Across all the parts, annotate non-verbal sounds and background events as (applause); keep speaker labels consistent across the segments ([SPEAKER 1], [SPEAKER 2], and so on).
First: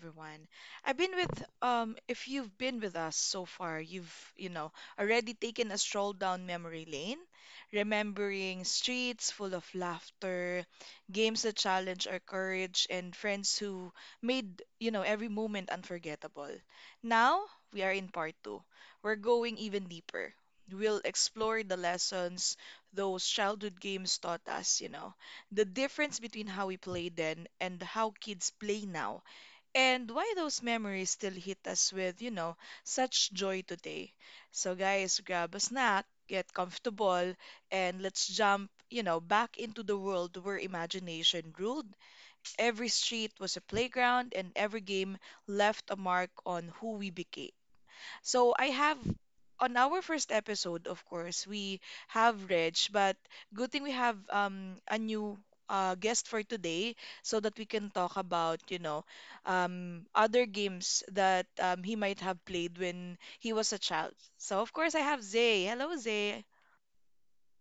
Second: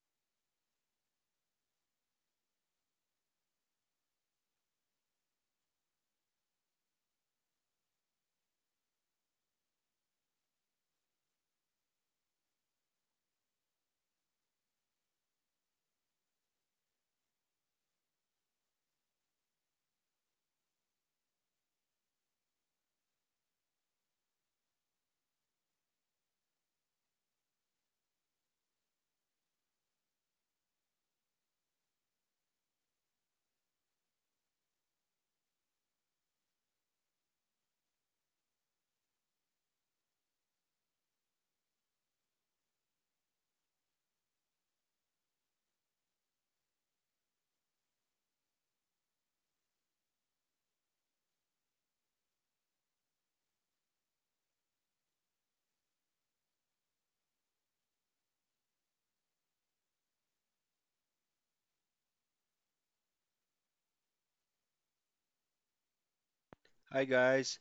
[SPEAKER 1] everyone. I've been with If you've been with us so far, you've, you know, already taken a stroll down memory lane, remembering streets full of laughter, games that challenge our courage and friends who made, you know, every moment unforgettable. Now, we are in part 2. We're going even deeper. We'll explore the lessons those childhood games taught us, you know, the difference between how we played then and how kids play now, and why those memories still hit us with, you know, such joy today. So, guys, grab a snack, get comfortable, and let's jump, you know, back into the world where imagination ruled. Every street was a playground, and every game left a mark on who we became. So I have, on our first episode, of course, we have Reg, but good thing we have a new guest for today so that we can talk about, you know, other games that he might have played when he was a child. So of course I have Zay. Hello, Zay.
[SPEAKER 2] Hi guys.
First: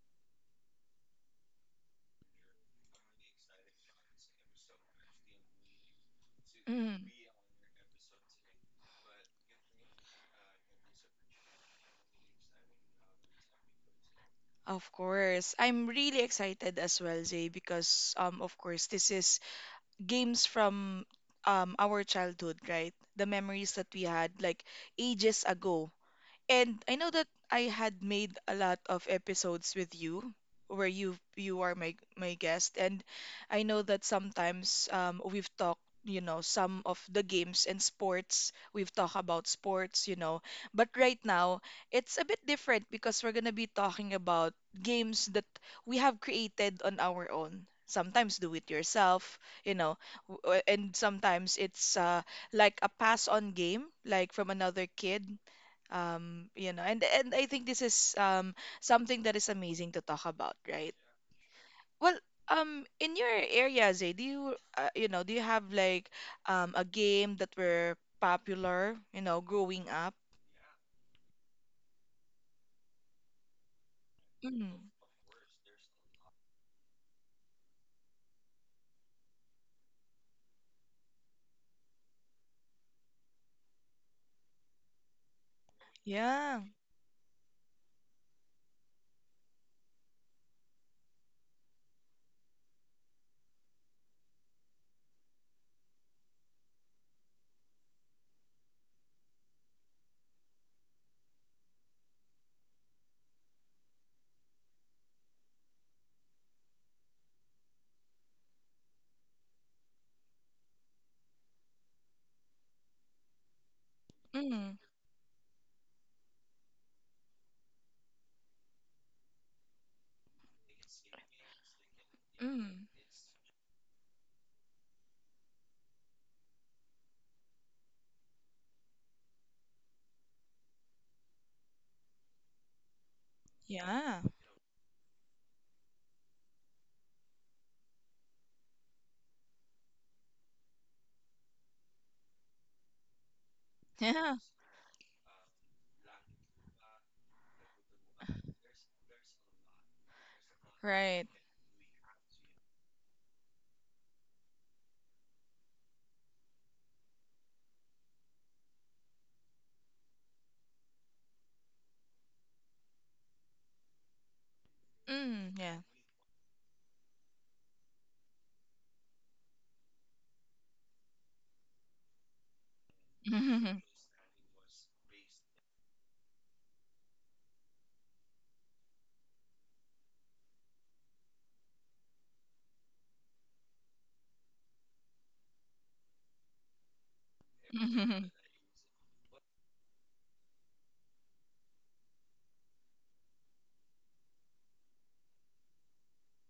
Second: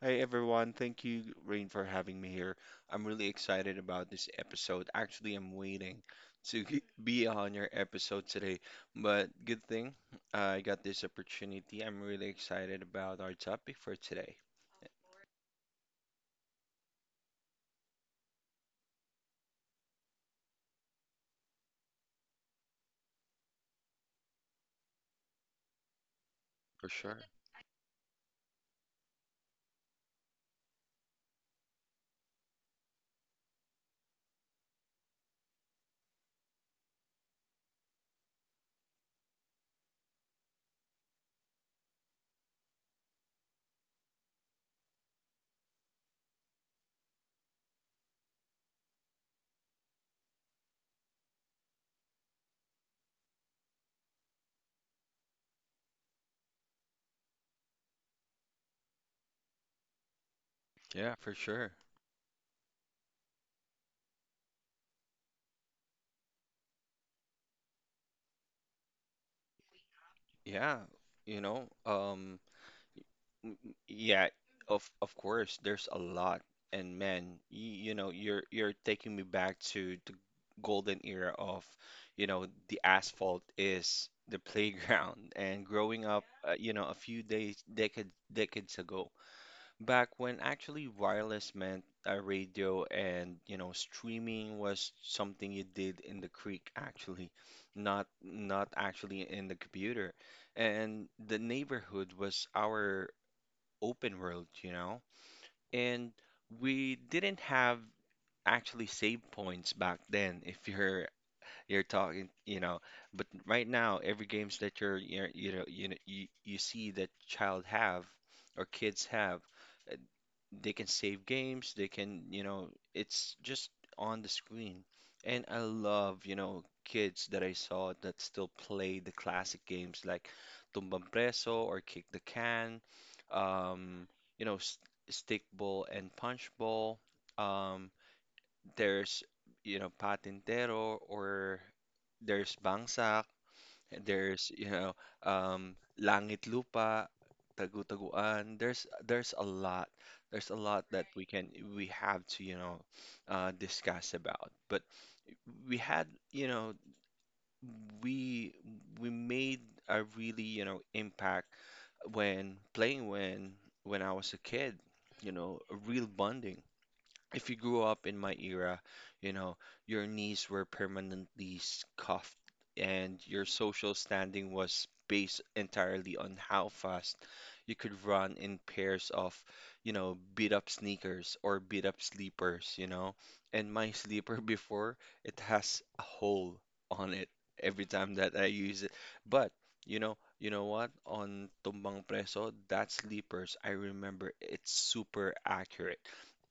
[SPEAKER 2] Hi everyone. Thank you, Rain, for having me here. I'm really excited about this episode. Actually, I'm waiting to (laughs)
[SPEAKER 1] Mm,
[SPEAKER 2] be on your episode today, but good thing I got this opportunity. I'm really excited about our topic for today.
[SPEAKER 1] of course. I'm really excited as well, Zay, because of course this is games from our childhood, right? The memories that we had like ages ago. And
[SPEAKER 2] For
[SPEAKER 1] I know
[SPEAKER 2] sure.
[SPEAKER 1] that I had made a lot of episodes with you where you are my guest, and I know that sometimes we've talked, you know, some of the games and sports. We've talked about sports, you know, but right now it's a bit different because we're going to be talking about games that we have created on our own, sometimes do it yourself, you know, and sometimes it's like a pass on game like from another kid, you know. And I think this is, something that is amazing to talk about, right?
[SPEAKER 2] Yeah, for sure.
[SPEAKER 1] Well, in your area, Zay, do you, you know, do you have like a game that were popular, you know, growing up?
[SPEAKER 2] Yeah, you know, um Mm, Yeah,
[SPEAKER 1] Mm,
[SPEAKER 2] of course, there's a lot. And man, you know, you're taking me back to the golden era of, you know, the asphalt is the (laughs) playground. And growing up,
[SPEAKER 1] yeah.
[SPEAKER 2] you know, a few days, decades, decades ago, back when actually wireless meant a radio and, you know, streaming was something you did in the creek actually, not actually in the computer. And the neighborhood was our open world, you know? And we didn't have actually save points back then (laughs) if you're talking, you know, but right now every games
[SPEAKER 1] Mm,
[SPEAKER 2] that you're you know you know you, you see that child have or kids have they can save games, they can, you know,
[SPEAKER 1] mm,
[SPEAKER 2] it's just on the screen. And I love, you know, kids that I saw that still play the classic games like Tumbang Preso or Kick the Can, um,
[SPEAKER 1] yeah.
[SPEAKER 2] you know, s Stick Ball and Punch Ball. Um, there's, you know, Patintero or there's Bangsak.
[SPEAKER 1] (laughs) yeah.
[SPEAKER 2] There's, you know, Langit Lupa, Tagu-Taguan. There's a lot. There's a lot that we
[SPEAKER 1] Right.
[SPEAKER 2] can we have to, you know, discuss about. But we had, you know, we we made a really, you know, impact when playing when I was a kid, you
[SPEAKER 1] Mm,
[SPEAKER 2] know, a
[SPEAKER 1] yeah.
[SPEAKER 2] real bonding if you grew up in my era, you know, your knees were permanently cuffed and your
[SPEAKER 1] (laughs)
[SPEAKER 2] social standing was based entirely on how fast you could run in pairs of, you know, beat up sneakers or beat up sleepers, you know. And my sleeper (laughs) before, it has a hole on it every time
[SPEAKER 1] (laughs)
[SPEAKER 2] that I use it. But, you know what? On Tumbang Preso, that sleepers, I remember it's super accurate.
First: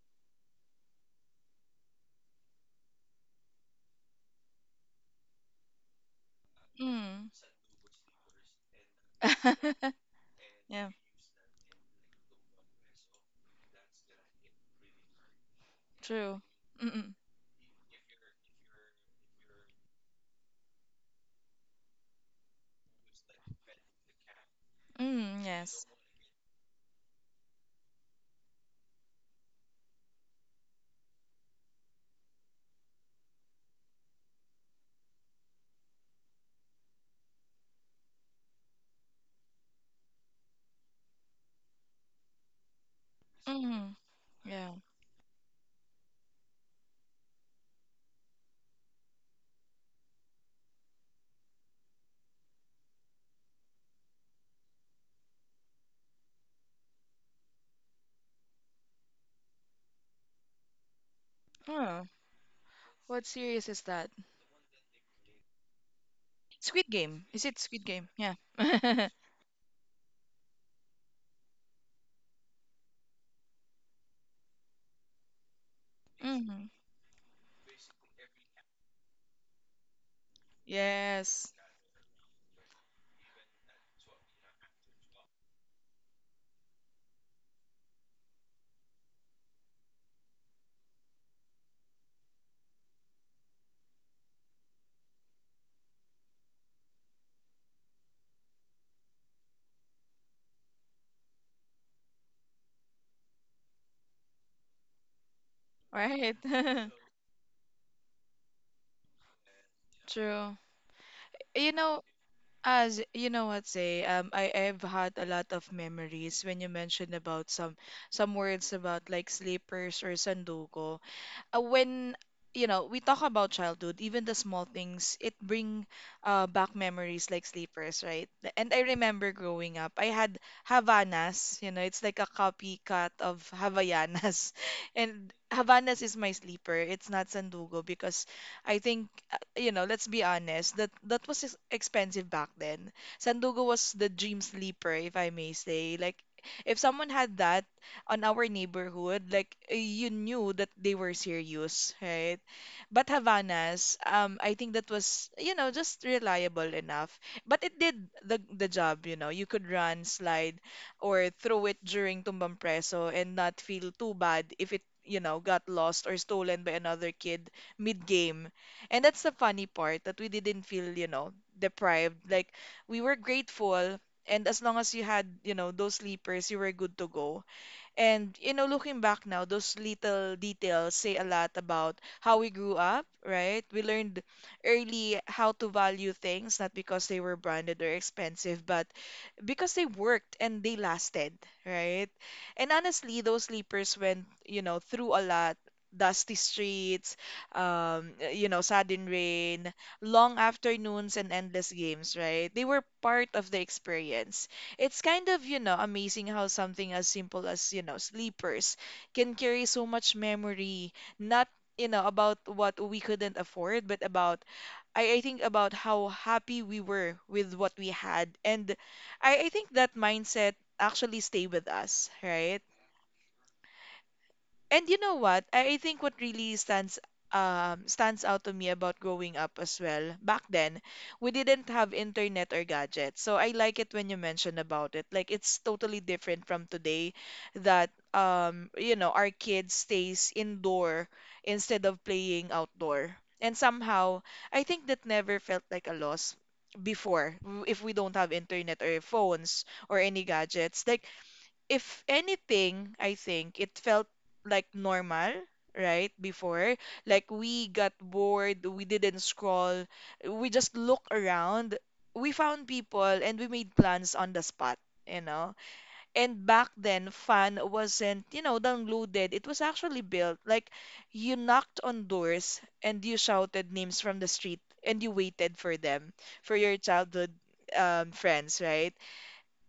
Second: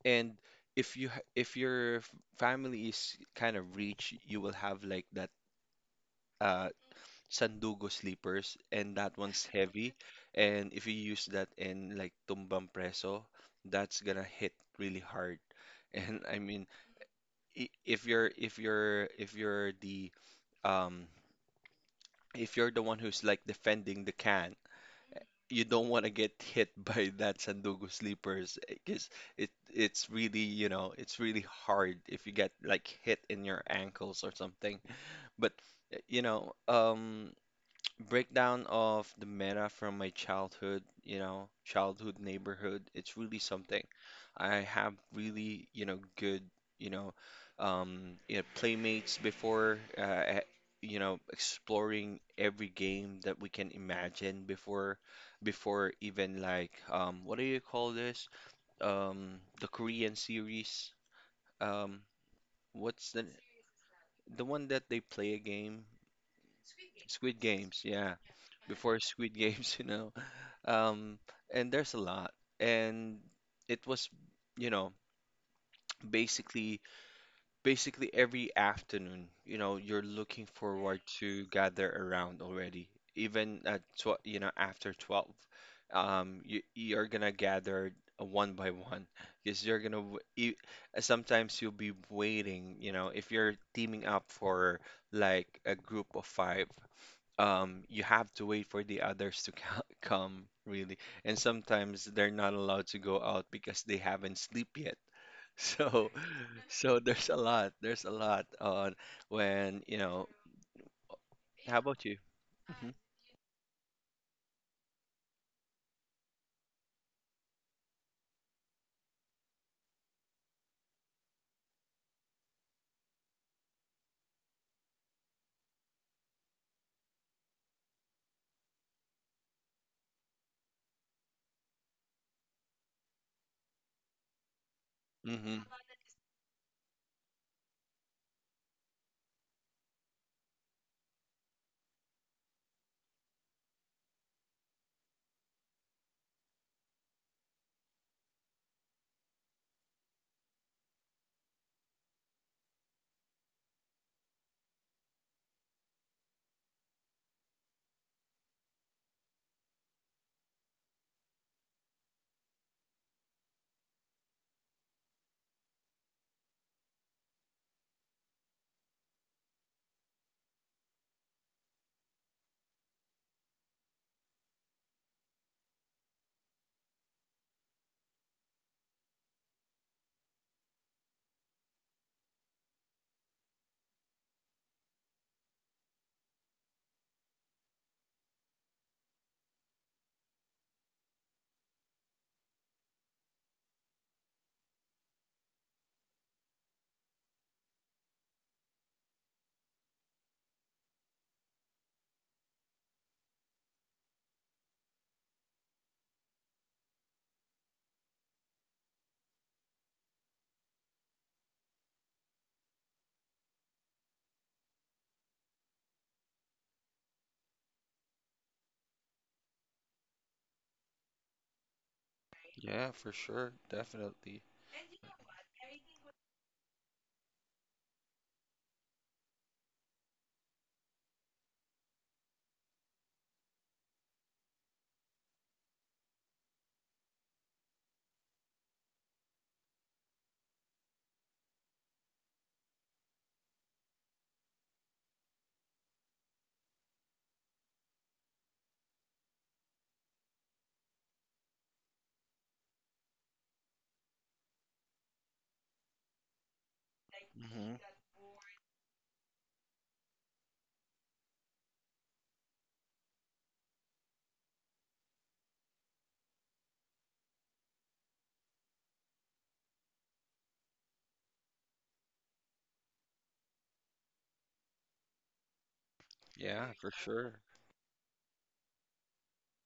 [SPEAKER 2] And if you if your family is kind of rich, you will have like that uh
[SPEAKER 1] mm.
[SPEAKER 2] sandugo sleepers and that one's heavy.
[SPEAKER 1] (laughs)
[SPEAKER 2] And if
[SPEAKER 1] Yeah,
[SPEAKER 2] you use that in like tumbang preso, that's gonna hit really hard. (laughs) And I
[SPEAKER 1] true.
[SPEAKER 2] mean,
[SPEAKER 1] Mm-mm.
[SPEAKER 2] if you're the um if you're the one who's like defending the can,
[SPEAKER 1] Mm,
[SPEAKER 2] you
[SPEAKER 1] yes.
[SPEAKER 2] don't want to get hit (laughs) by that sandugo sleepers because it's really you know it's really hard if you get like hit in your ankles or something but you know breakdown of the meta from my childhood, you know, childhood neighborhood, it's really something.
[SPEAKER 1] Mm,
[SPEAKER 2] I
[SPEAKER 1] yeah.
[SPEAKER 2] have really, you know, good, you know, you know, playmates before, you know, exploring every game that we can imagine before, before even like, what do you call this? The Korean series. Um,
[SPEAKER 1] Oh,
[SPEAKER 2] what's
[SPEAKER 1] what series is that?
[SPEAKER 2] the one that they play a game?
[SPEAKER 1] Squid Game.
[SPEAKER 2] Squid
[SPEAKER 1] Is it
[SPEAKER 2] Games,
[SPEAKER 1] Squid Game?
[SPEAKER 2] yeah.
[SPEAKER 1] Yeah.
[SPEAKER 2] Before
[SPEAKER 1] (laughs)
[SPEAKER 2] Squid Games, (laughs) you know. Um, and there's a lot. And it was, you know,
[SPEAKER 1] Mm,
[SPEAKER 2] basically basically every afternoon, you know, you're looking forward to
[SPEAKER 1] yes.
[SPEAKER 2] gather around already. Even at tw you know, after 12, you're gonna gather one by one because you're gonna sometimes you'll be waiting, you know, if you're teaming up for like a group of five, you have to wait for the others to (laughs) come really. And sometimes they're not allowed to go out because they haven't sleep yet. So,
[SPEAKER 1] Right.
[SPEAKER 2] (laughs)
[SPEAKER 1] (laughs)
[SPEAKER 2] so there's a lot. There's a lot on when, you know,
[SPEAKER 1] True. You
[SPEAKER 2] how
[SPEAKER 1] know,
[SPEAKER 2] about you? Mm-hmm.
[SPEAKER 1] as you know what, say, I have had a lot of memories when you mentioned about some words about like sleepers or sanduko. When, you know, we talk about childhood, even the small things, it bring, back memories like sleepers, right? And I remember growing up, I had Havanas. You know, it's like a copycat of Havaianas, (laughs) and
[SPEAKER 2] Mm-hmm.
[SPEAKER 1] Havanas is my sleeper. It's not Sandugo because I think, you know, let's be honest, that was expensive back then. Sandugo was the dream sleeper, if I may say. Like if someone had that on our neighborhood, like you knew that they were serious, right? But Havana's, I think that was, you know, just reliable enough. But it did the job, you know. You could run, slide, or throw it during Tumbang Preso and not feel too bad if it, you know, got lost or stolen by another kid mid-game. And that's the funny part, that we didn't feel, you know, deprived. Like we were grateful, and as long as you had, you know, those sleepers, you were good to go. And, you know, looking back now, those little details say a lot about how we grew up, right? We learned early how to value things, not because they were branded or expensive, but because they worked and they lasted, right? And honestly, those sleepers went, you know, through a lot. Dusty streets, you know, sudden rain, long afternoons, and endless games, right? They were part of the experience. It's kind of, you know, amazing how something as simple as, you know, sleepers can carry so much memory, not, you know, about what we couldn't afford, but about, I think, about how happy we were with what we had. And I think that mindset actually stay with us, right?
[SPEAKER 2] Yeah, for sure. Definitely.
[SPEAKER 1] And you know what? I think what really stands out to me about growing up as well. Back then, we didn't have internet or gadgets. So I like it when you mention about it. Like it's totally different from today, that you know, our kids stays indoor instead of playing outdoor. And somehow, I think that never felt like a loss before, if we don't have internet or phones or any gadgets. Like if anything, I think it felt like normal, right? Before, like we
[SPEAKER 2] Mm-hmm.
[SPEAKER 1] got bored, we didn't scroll, we just look around. We found people and we made plans on the spot, you know? And back then, fun wasn't, you know, downloaded. It was actually built. Like you knocked on doors and you shouted names from the street and you waited for them, for
[SPEAKER 2] Yeah,
[SPEAKER 1] your
[SPEAKER 2] for
[SPEAKER 1] childhood,
[SPEAKER 2] sure.
[SPEAKER 1] friends, right?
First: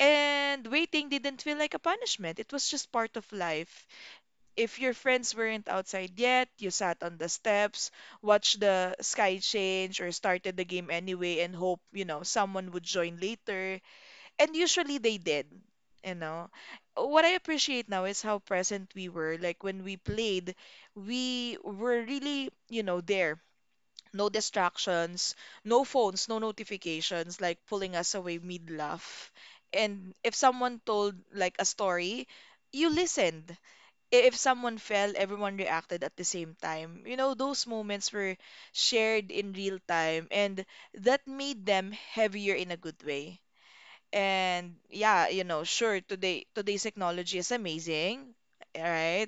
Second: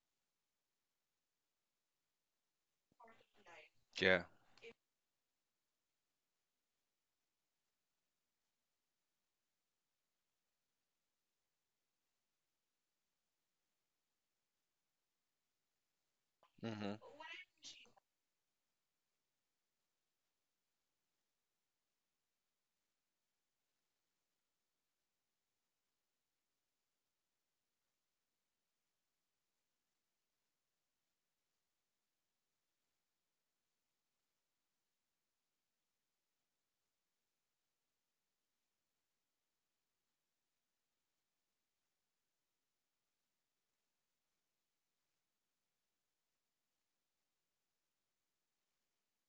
[SPEAKER 1] And waiting didn't feel like a punishment. It was just part of life.
[SPEAKER 2] Yeah.
[SPEAKER 1] If your friends weren't outside yet, you sat on the steps, watched the sky change, or started the game anyway and hope, you know, someone would join later. And usually they did, you know.
[SPEAKER 2] Mm-hmm.
[SPEAKER 1] What I appreciate now is how present we were. Like when we played, we were really, you know, there, no distractions, no phones, no notifications, like pulling us away mid laugh. And if someone told like a story, you listened. If someone fell, everyone reacted at the same time. You know, those moments were shared in real time, and that made them heavier in a good way. And yeah, you know, sure, today's technology is amazing, right?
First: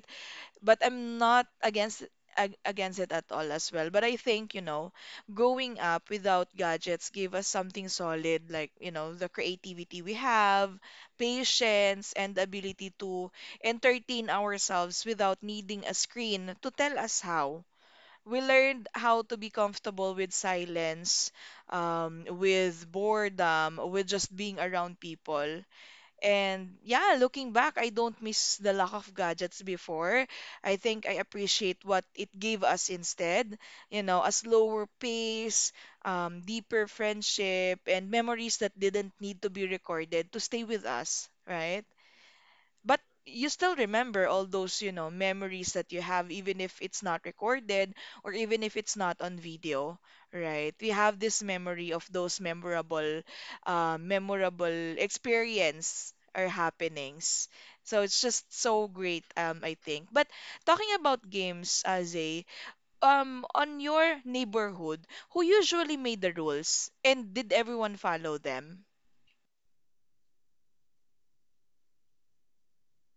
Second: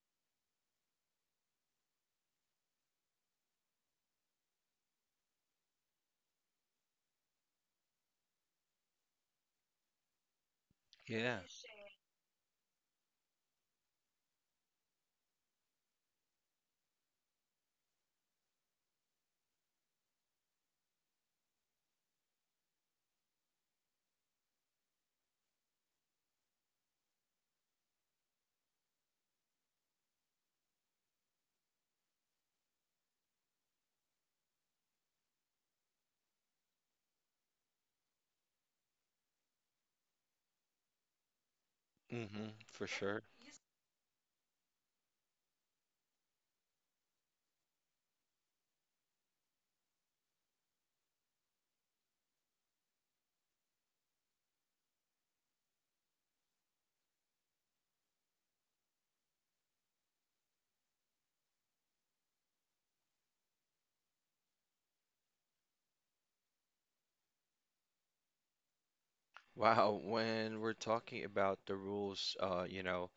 [SPEAKER 1] But I'm not against, against it at all as well. But I think, you know, growing up without gadgets gave us something solid, like, you know, the creativity we have,
[SPEAKER 2] Yeah.
[SPEAKER 1] patience, and the ability to entertain ourselves without needing a screen to tell us how. We learned how to be comfortable with silence, with boredom, with just being around people. And yeah, looking back, I don't miss the lack of gadgets before. I think I appreciate what it gave us instead. You know, a slower pace, deeper friendship, and memories that didn't need to be recorded to stay with us, right?
[SPEAKER 2] Mm-hmm, for
[SPEAKER 1] But
[SPEAKER 2] sure.
[SPEAKER 1] you still remember all those, you know, memories that you have, even if it's not recorded or even if it's not on video, right? We have this memory of those memorable, memorable experience or happenings. So it's just so great, I think. But talking about games, Zay, on your neighborhood, who usually made the rules and did everyone follow them?
[SPEAKER 2] Wow, when we're talking about the rules, you know,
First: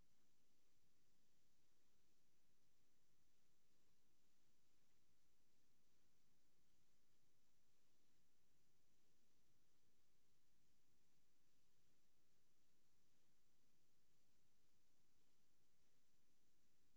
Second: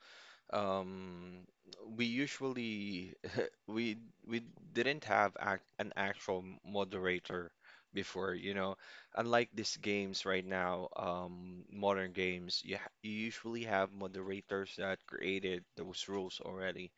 [SPEAKER 2] Um, we usually (laughs) we we didn't have an actual moderator before, you know. Unlike these games right now, modern games, you usually have moderators that created those rules already.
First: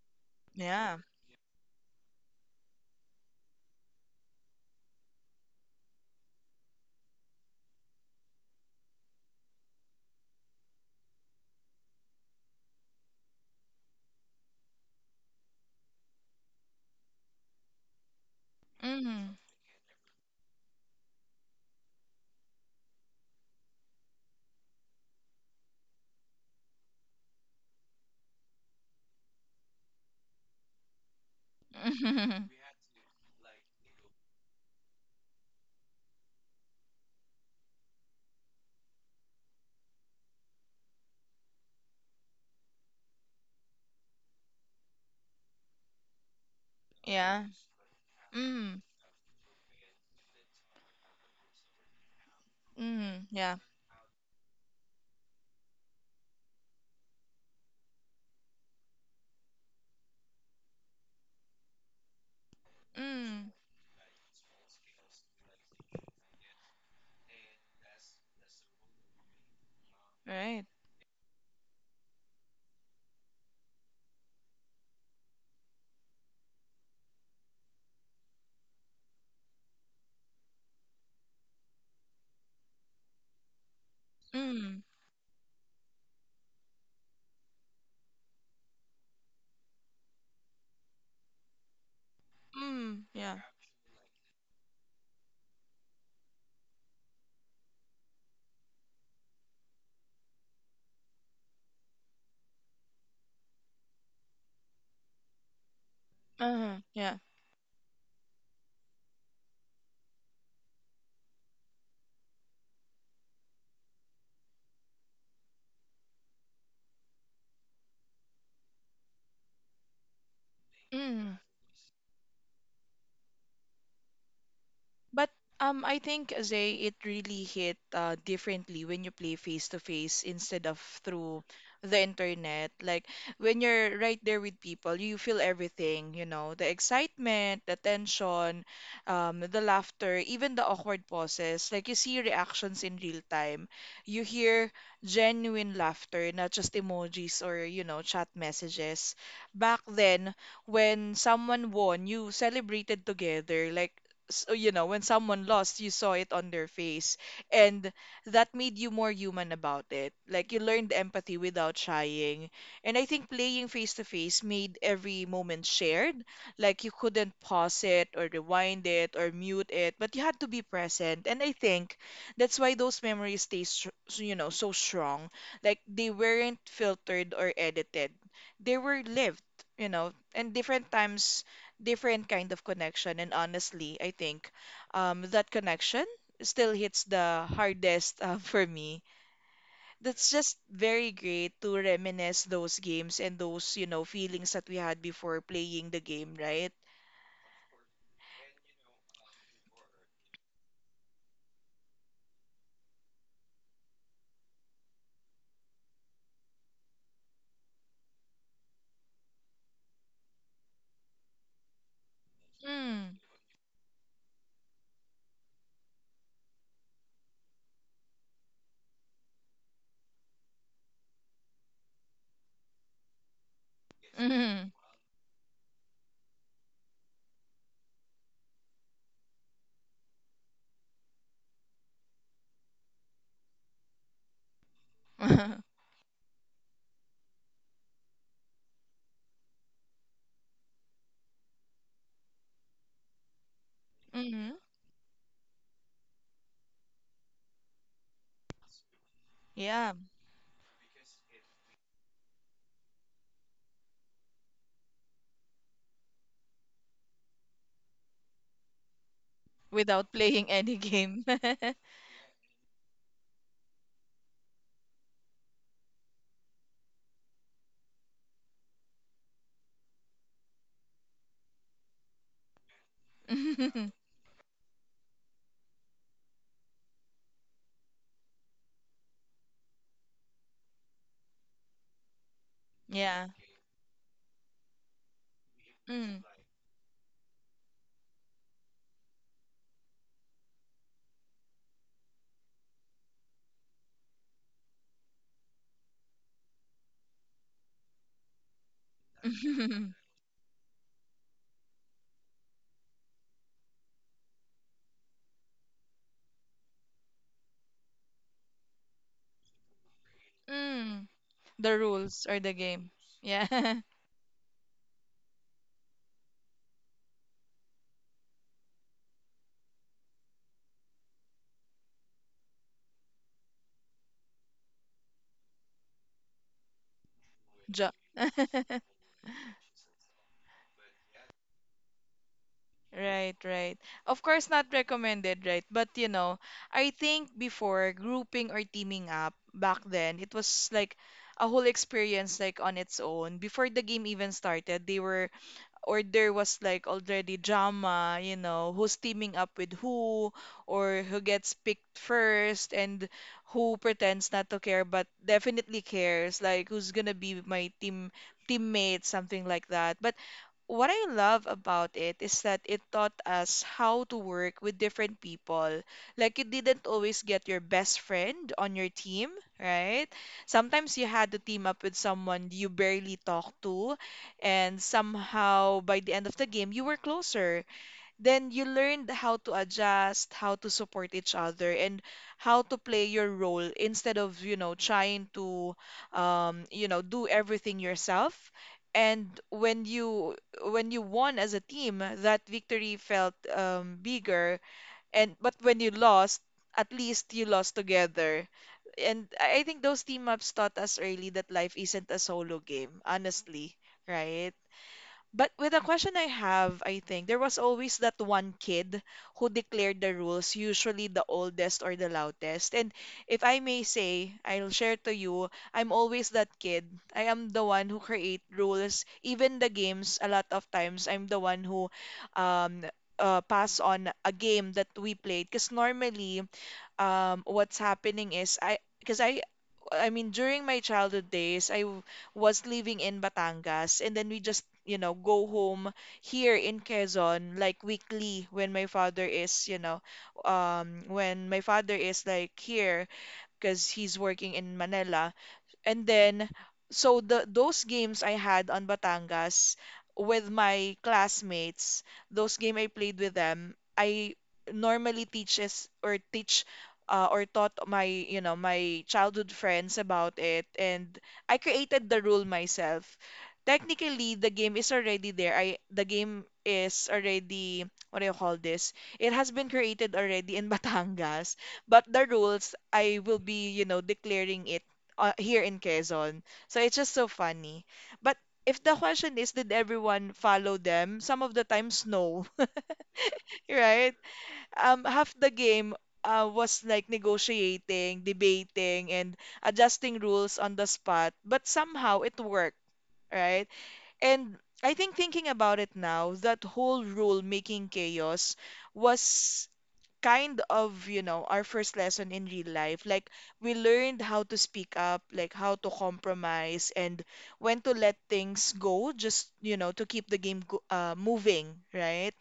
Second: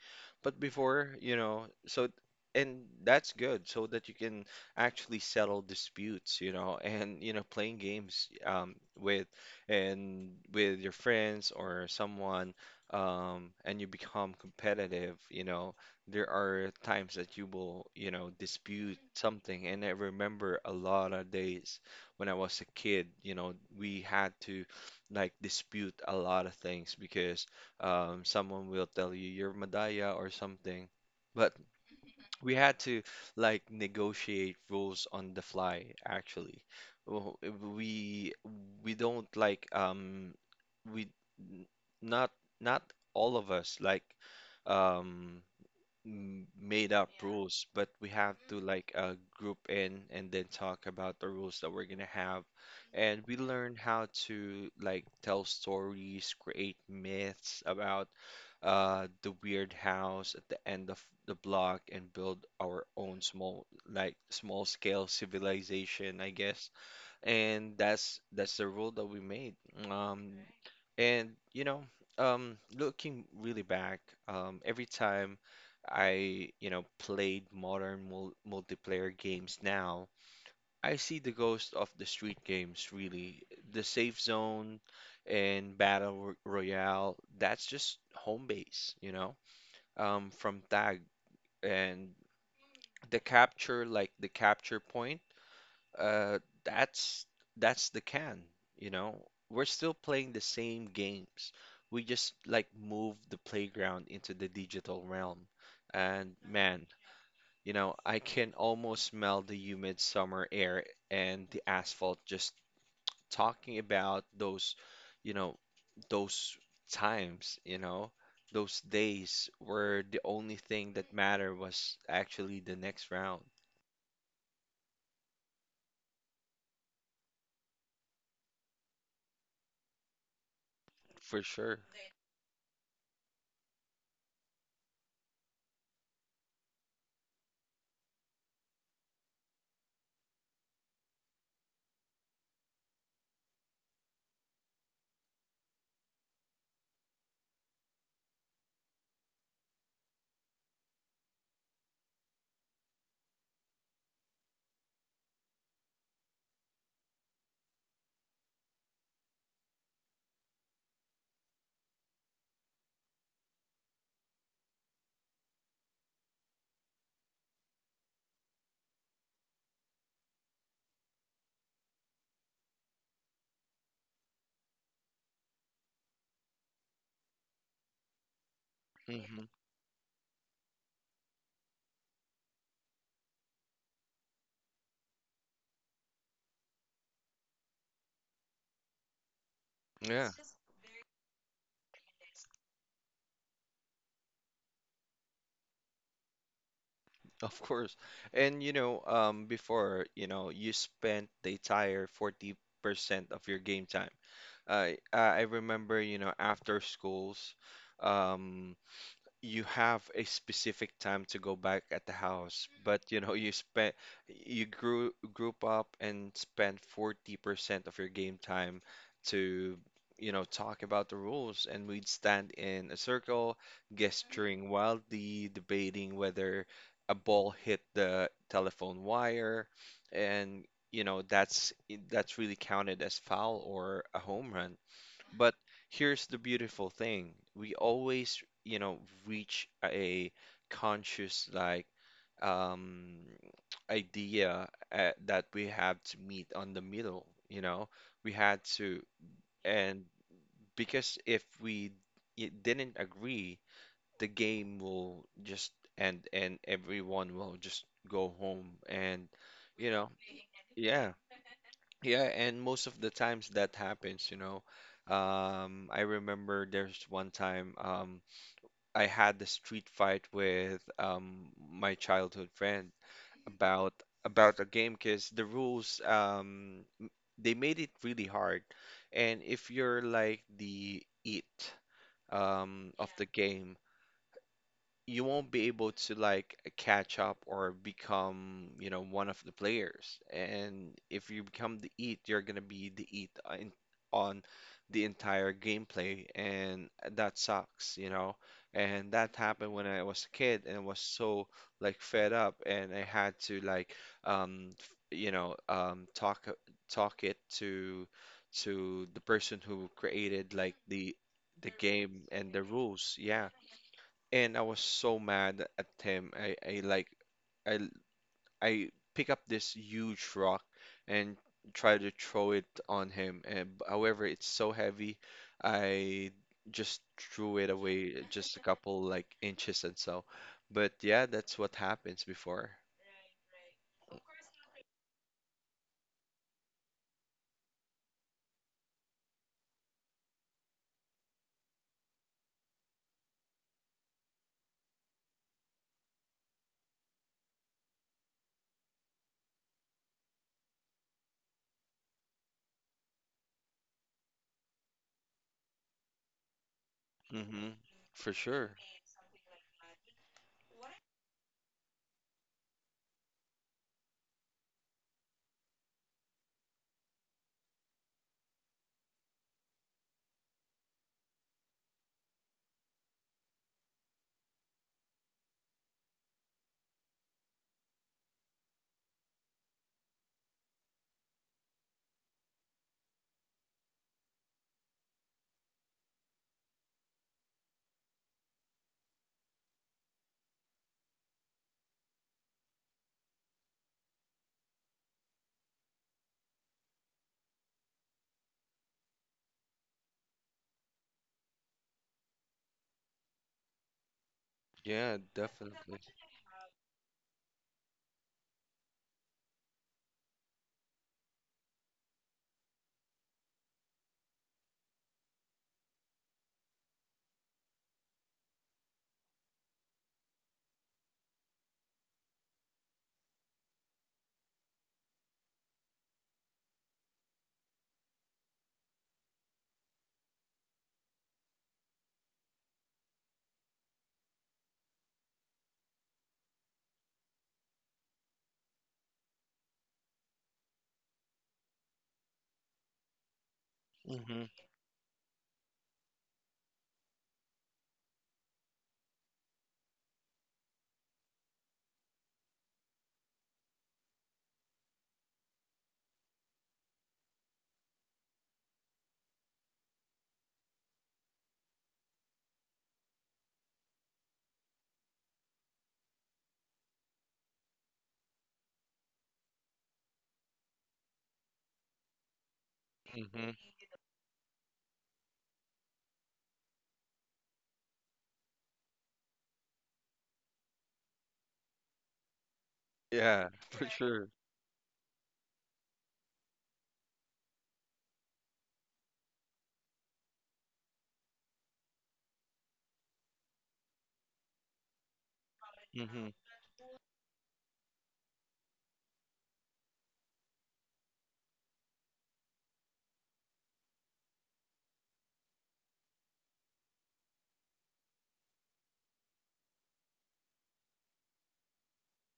[SPEAKER 2] But
[SPEAKER 1] Yeah.
[SPEAKER 2] before, you know, so and that's good so that you can actually settle disputes, you know, (laughs) and you know playing games with your friends or someone and you become competitive, you know, there are times that you will, you know, dispute something. And I remember a lot of days when I was a kid, you know, we had to like dispute a lot of things because someone will tell you you're Madaya or something. But
[SPEAKER 1] Mm-hmm.
[SPEAKER 2] we
[SPEAKER 1] (laughs)
[SPEAKER 2] had to like negotiate rules on the fly actually. Well, we don't like we n- not not all of us like um made up
[SPEAKER 1] Yeah.
[SPEAKER 2] rules, but we have to
[SPEAKER 1] Mm.
[SPEAKER 2] like group in and then talk about the rules that we're gonna have. And
[SPEAKER 1] Mm.
[SPEAKER 2] we
[SPEAKER 1] Yeah.
[SPEAKER 2] learn how to like tell stories, create myths about the weird house at the end of the block and build our own
[SPEAKER 1] Mm.
[SPEAKER 2] small like small scale civilization, I guess, and that's the rule that we made. Um,
[SPEAKER 1] Right.
[SPEAKER 2] and you know, looking really back, every time I, you know, played modern multiplayer games now, I see the ghost of the street games really. The safe zone
[SPEAKER 1] Mm.
[SPEAKER 2] and battle ro royale, that's just home base, you know, from tag and
[SPEAKER 1] Mm.
[SPEAKER 2] the
[SPEAKER 1] Yeah.
[SPEAKER 2] capture, like the capture point uh, that's that's the can, you know. We're still playing the same games. We just like move the playground into the digital realm. And
[SPEAKER 1] Uh-huh.
[SPEAKER 2] man,
[SPEAKER 1] Yeah.
[SPEAKER 2] you know, I can almost smell the humid summer air and the asphalt just talking about those, you know, those times, you know, those days where the only thing that
[SPEAKER 1] Mm-hmm.
[SPEAKER 2] mattered was actually the next round,
[SPEAKER 1] But I think, Zay, it really hit, differently when you play face to face instead of
[SPEAKER 2] for
[SPEAKER 1] through
[SPEAKER 2] sure.
[SPEAKER 1] the internet. Like when you're right there with people, you feel everything, you know, the excitement, the tension, the laughter, even the awkward pauses. Like you see reactions in real time. You hear genuine laughter, not just emojis or, you know, chat messages. Back then, when someone won, you celebrated together. Like so, you know, when someone lost, you saw it on their face. And that made you more human about it. Like you learned empathy without trying. And I think playing face to face made every moment shared. Like you couldn't pause it or rewind it or mute it, but you had to be present. And I think that's why those memories stay, so, you know, so strong. Like they weren't filtered or edited, they were lived,
[SPEAKER 2] Hmm.
[SPEAKER 1] you know, and different times, different kind of connection. And honestly, I think, that connection still hits the hardest, (laughs) for me. That's
[SPEAKER 2] Yeah.
[SPEAKER 1] just very great to reminisce those games and those, you know, feelings that we had before playing the game, right?
[SPEAKER 2] (laughs) Of course. And you know, before, you know, you spent the entire 40% of your game time. I remember, you know, after schools, um, you have a specific time to go back at the house, but
[SPEAKER 1] Mm.
[SPEAKER 2] you know you spent you grew group up and spent 40% of your game time to you know talk about the rules and we'd stand in a circle
[SPEAKER 1] Mm.
[SPEAKER 2] gesturing wildly debating whether a ball hit the telephone wire and you know that's really counted as foul or a home run. But
[SPEAKER 1] Mm.
[SPEAKER 2] here's the beautiful thing. We always you know, reach a conscious like um,
[SPEAKER 1] (laughs)
[SPEAKER 2] idea that we have to meet on the middle, you know, we had to,
[SPEAKER 1] Yeah,
[SPEAKER 2] and because if we didn't agree, the game will just end and everyone will just go home and, you know,
[SPEAKER 1] without playing any
[SPEAKER 2] yeah,
[SPEAKER 1] game. (laughs)
[SPEAKER 2] yeah, and most of the times that happens, you know. I remember there's one time, I had the street fight with my childhood friend
[SPEAKER 1] (laughs)
[SPEAKER 2] about about a game because the rules they made it really hard, and if you're like the it of
[SPEAKER 1] Yeah.
[SPEAKER 2] the game, you won't be able to
[SPEAKER 1] Mm.
[SPEAKER 2] like catch up or become, you know, one of the players. And if you become the eat, you're gonna be the eat in, on the entire gameplay, and that sucks, you know. And that happened when I
[SPEAKER 1] (laughs)
[SPEAKER 2] was a kid, and I was so like fed up, and I had to like, um, f- you know, talk it to the person who created like
[SPEAKER 1] Mm.
[SPEAKER 2] the
[SPEAKER 1] The rules
[SPEAKER 2] game
[SPEAKER 1] or the
[SPEAKER 2] and the
[SPEAKER 1] game.
[SPEAKER 2] rules.
[SPEAKER 1] Yeah.
[SPEAKER 2] Yeah,
[SPEAKER 1] (laughs)
[SPEAKER 2] and I was so mad at him. I like I l- I pick up this huge rock and try to throw it on him. And however, it's so heavy, I just threw it
[SPEAKER 1] Jump.
[SPEAKER 2] away just a
[SPEAKER 1] (laughs)
[SPEAKER 2] couple like inches and so. But yeah, that's what happens before.
[SPEAKER 1] Right, right. Of course, not recommended, right? But you know, I think before grouping or teaming up back then, it was like a whole experience like on its own. Before the game even started, they were, or there was like already drama, you know, who's teaming up with who or who gets picked first and who pretends not to care but definitely cares, like who's gonna be my
[SPEAKER 2] Hmm.
[SPEAKER 1] team
[SPEAKER 2] For sure.
[SPEAKER 1] teammate, something like that. But what I love about it is that it taught us how to work with different people. Like you didn't always get your best friend on your team, right? Sometimes you had to team up with someone you barely talked to, and somehow by the end of the game, you were closer. Then you learned how to adjust, how to support each other, and how to play your role instead of, trying to, do everything yourself. And when you won as a team, that victory felt bigger. And but when you lost, at least you lost together. And I think those team ups taught us early that life isn't a solo game, honestly, right?
[SPEAKER 2] Yeah,
[SPEAKER 1] But with the
[SPEAKER 2] definitely.
[SPEAKER 1] question I have, I think there was always that one kid who declared the rules, usually the oldest or the loudest. And if I may say, I'll share to you, I'm always that kid. I am the one who create rules, even the games. A lot of times, I'm the one who um pass on a game that we played. Because normally, what's happening is I, I mean during my childhood days was living in Batangas, and then we just, you know, go home here in Quezon like weekly when my father is, you know, when my father is like here, because he's
[SPEAKER 2] Hmm.
[SPEAKER 1] working in Manila. And then, so the those games I had on Batangas with my classmates, those game I played with them, I normally teach or taught my, you know, my childhood friends about it, and I created the rule myself. Technically, the game is already there. I the game is already, what do you call this? It has been created already in (laughs) Batangas, but the rules I will
[SPEAKER 2] Hmm.
[SPEAKER 1] be, you know, declaring it here in Quezon. So it's just so funny. But if the question is, did everyone follow them? Some of the times, no,
[SPEAKER 2] Yeah,
[SPEAKER 1] (laughs)
[SPEAKER 2] for
[SPEAKER 1] right?
[SPEAKER 2] sure.
[SPEAKER 1] Half the game was like negotiating, debating, and adjusting rules on the spot. But somehow it worked, right? And I think thinking about it
[SPEAKER 2] Hmm.
[SPEAKER 1] now, that whole rule making chaos was kind of, you know, our first lesson in real life. Like, we learned how to speak up, like, how to compromise, and when to let things go, just, you know, to keep the game moving, right?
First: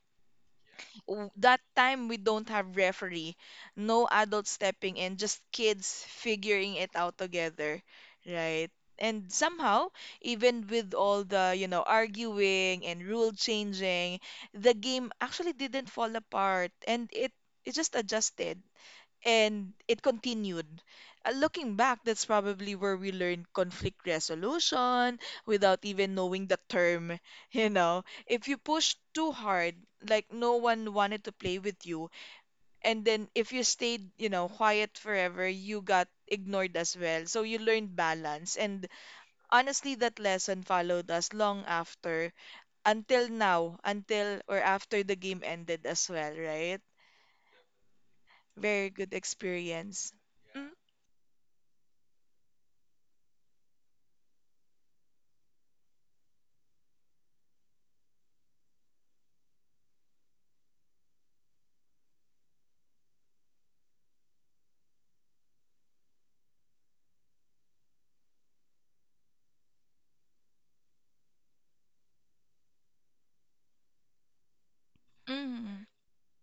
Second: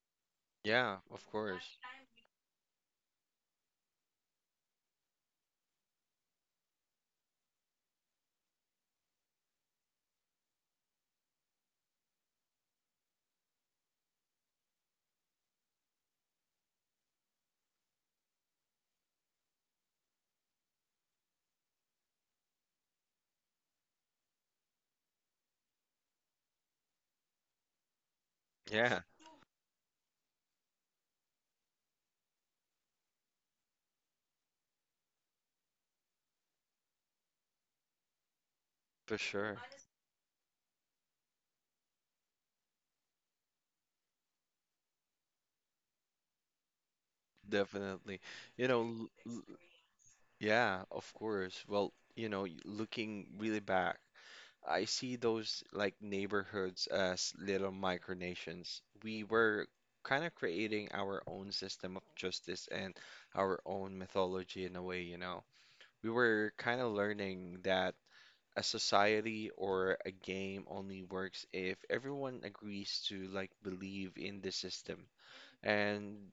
[SPEAKER 2] Yeah, of
[SPEAKER 1] That
[SPEAKER 2] course.
[SPEAKER 1] time we don't have referee, no adults stepping in, just kids figuring it out together, right? And somehow, even with all the, you know, arguing and rule changing, the game actually didn't fall apart, and it just adjusted and it continued. Looking back, that's probably where we learned conflict resolution without even knowing the term. (laughs) You know, if you push
[SPEAKER 2] Yeah.
[SPEAKER 1] too hard, like no one wanted to play with you, and then if you stayed, you know, quiet forever, you got ignored as well. So you learned balance. And
[SPEAKER 2] For sure.
[SPEAKER 1] honestly, that lesson followed us long after, until now, until or after the game ended as well, right?
[SPEAKER 2] Definitely. You know,
[SPEAKER 1] Very good experience.
[SPEAKER 2] yeah, of course. Well, you know, looking really back, I see those like neighborhoods as little micronations. We were kind of creating our own system of justice and our own mythology in a way, you know. We were kind of learning that a society or a game only works if everyone agrees to like believe in the system.
[SPEAKER 1] Mm-hmm.
[SPEAKER 2] and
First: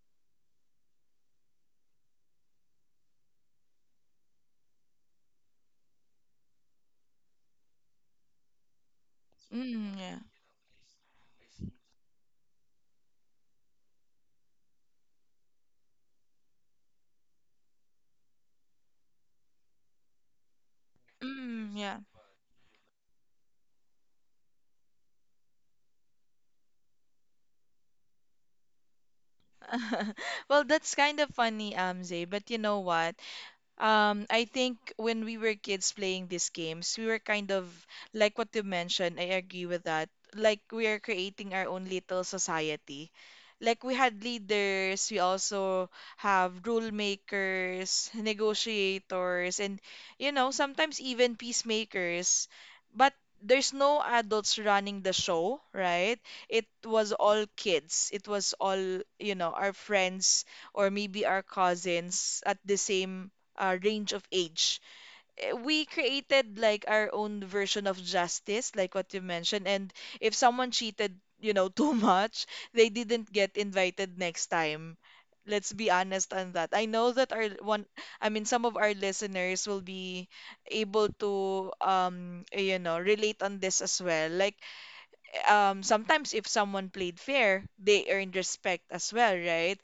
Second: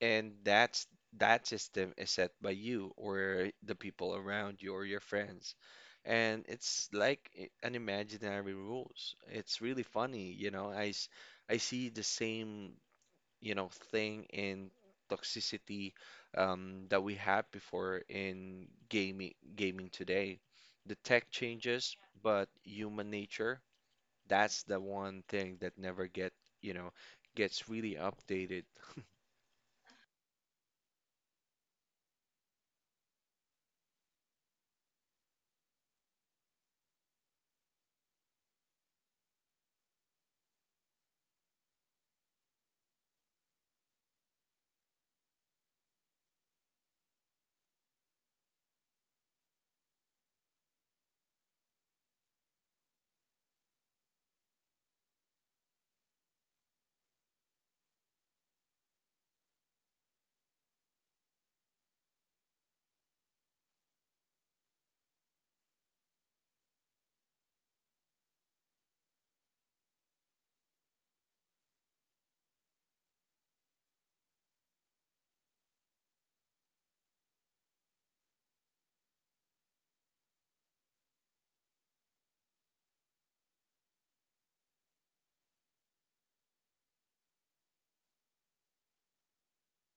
[SPEAKER 2] and that's that system is set by you or the people around you or your friends and it's like an imaginary rules, it's really
[SPEAKER 1] Mm, yeah.
[SPEAKER 2] funny you know I see the same you know thing in toxicity that we had before in gaming today, the tech
[SPEAKER 1] Mm,
[SPEAKER 2] changes
[SPEAKER 1] yeah.
[SPEAKER 2] but human nature, that's the one thing that never get you know gets really updated.
[SPEAKER 1] (laughs) Well, that's kind of funny, Amze. But you know what? I think when we were kids playing these games, we were kind of like what you mentioned, I agree with that. Like we are creating our own little society. Like we had leaders, we also have rule makers, (laughs) negotiators, and you know, sometimes even peacemakers. But there's no adults running the show, right? It was all kids. It was all, you know, our friends or maybe our cousins at the same range of age. Eh, we created like our own version of justice, like what you mentioned. And if someone cheated, you know, (laughs) too much, they didn't get invited next time. Let's be honest on that. I know that our one, I mean, some of our listeners will be able to, you know, relate on this as well. Like, sometimes if someone played fair, they earned respect as well, right?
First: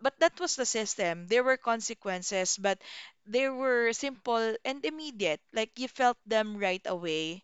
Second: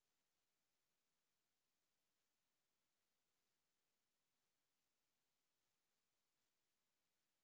[SPEAKER 1] But that was the system. There were consequences, but they were simple and immediate. Like you felt them right away.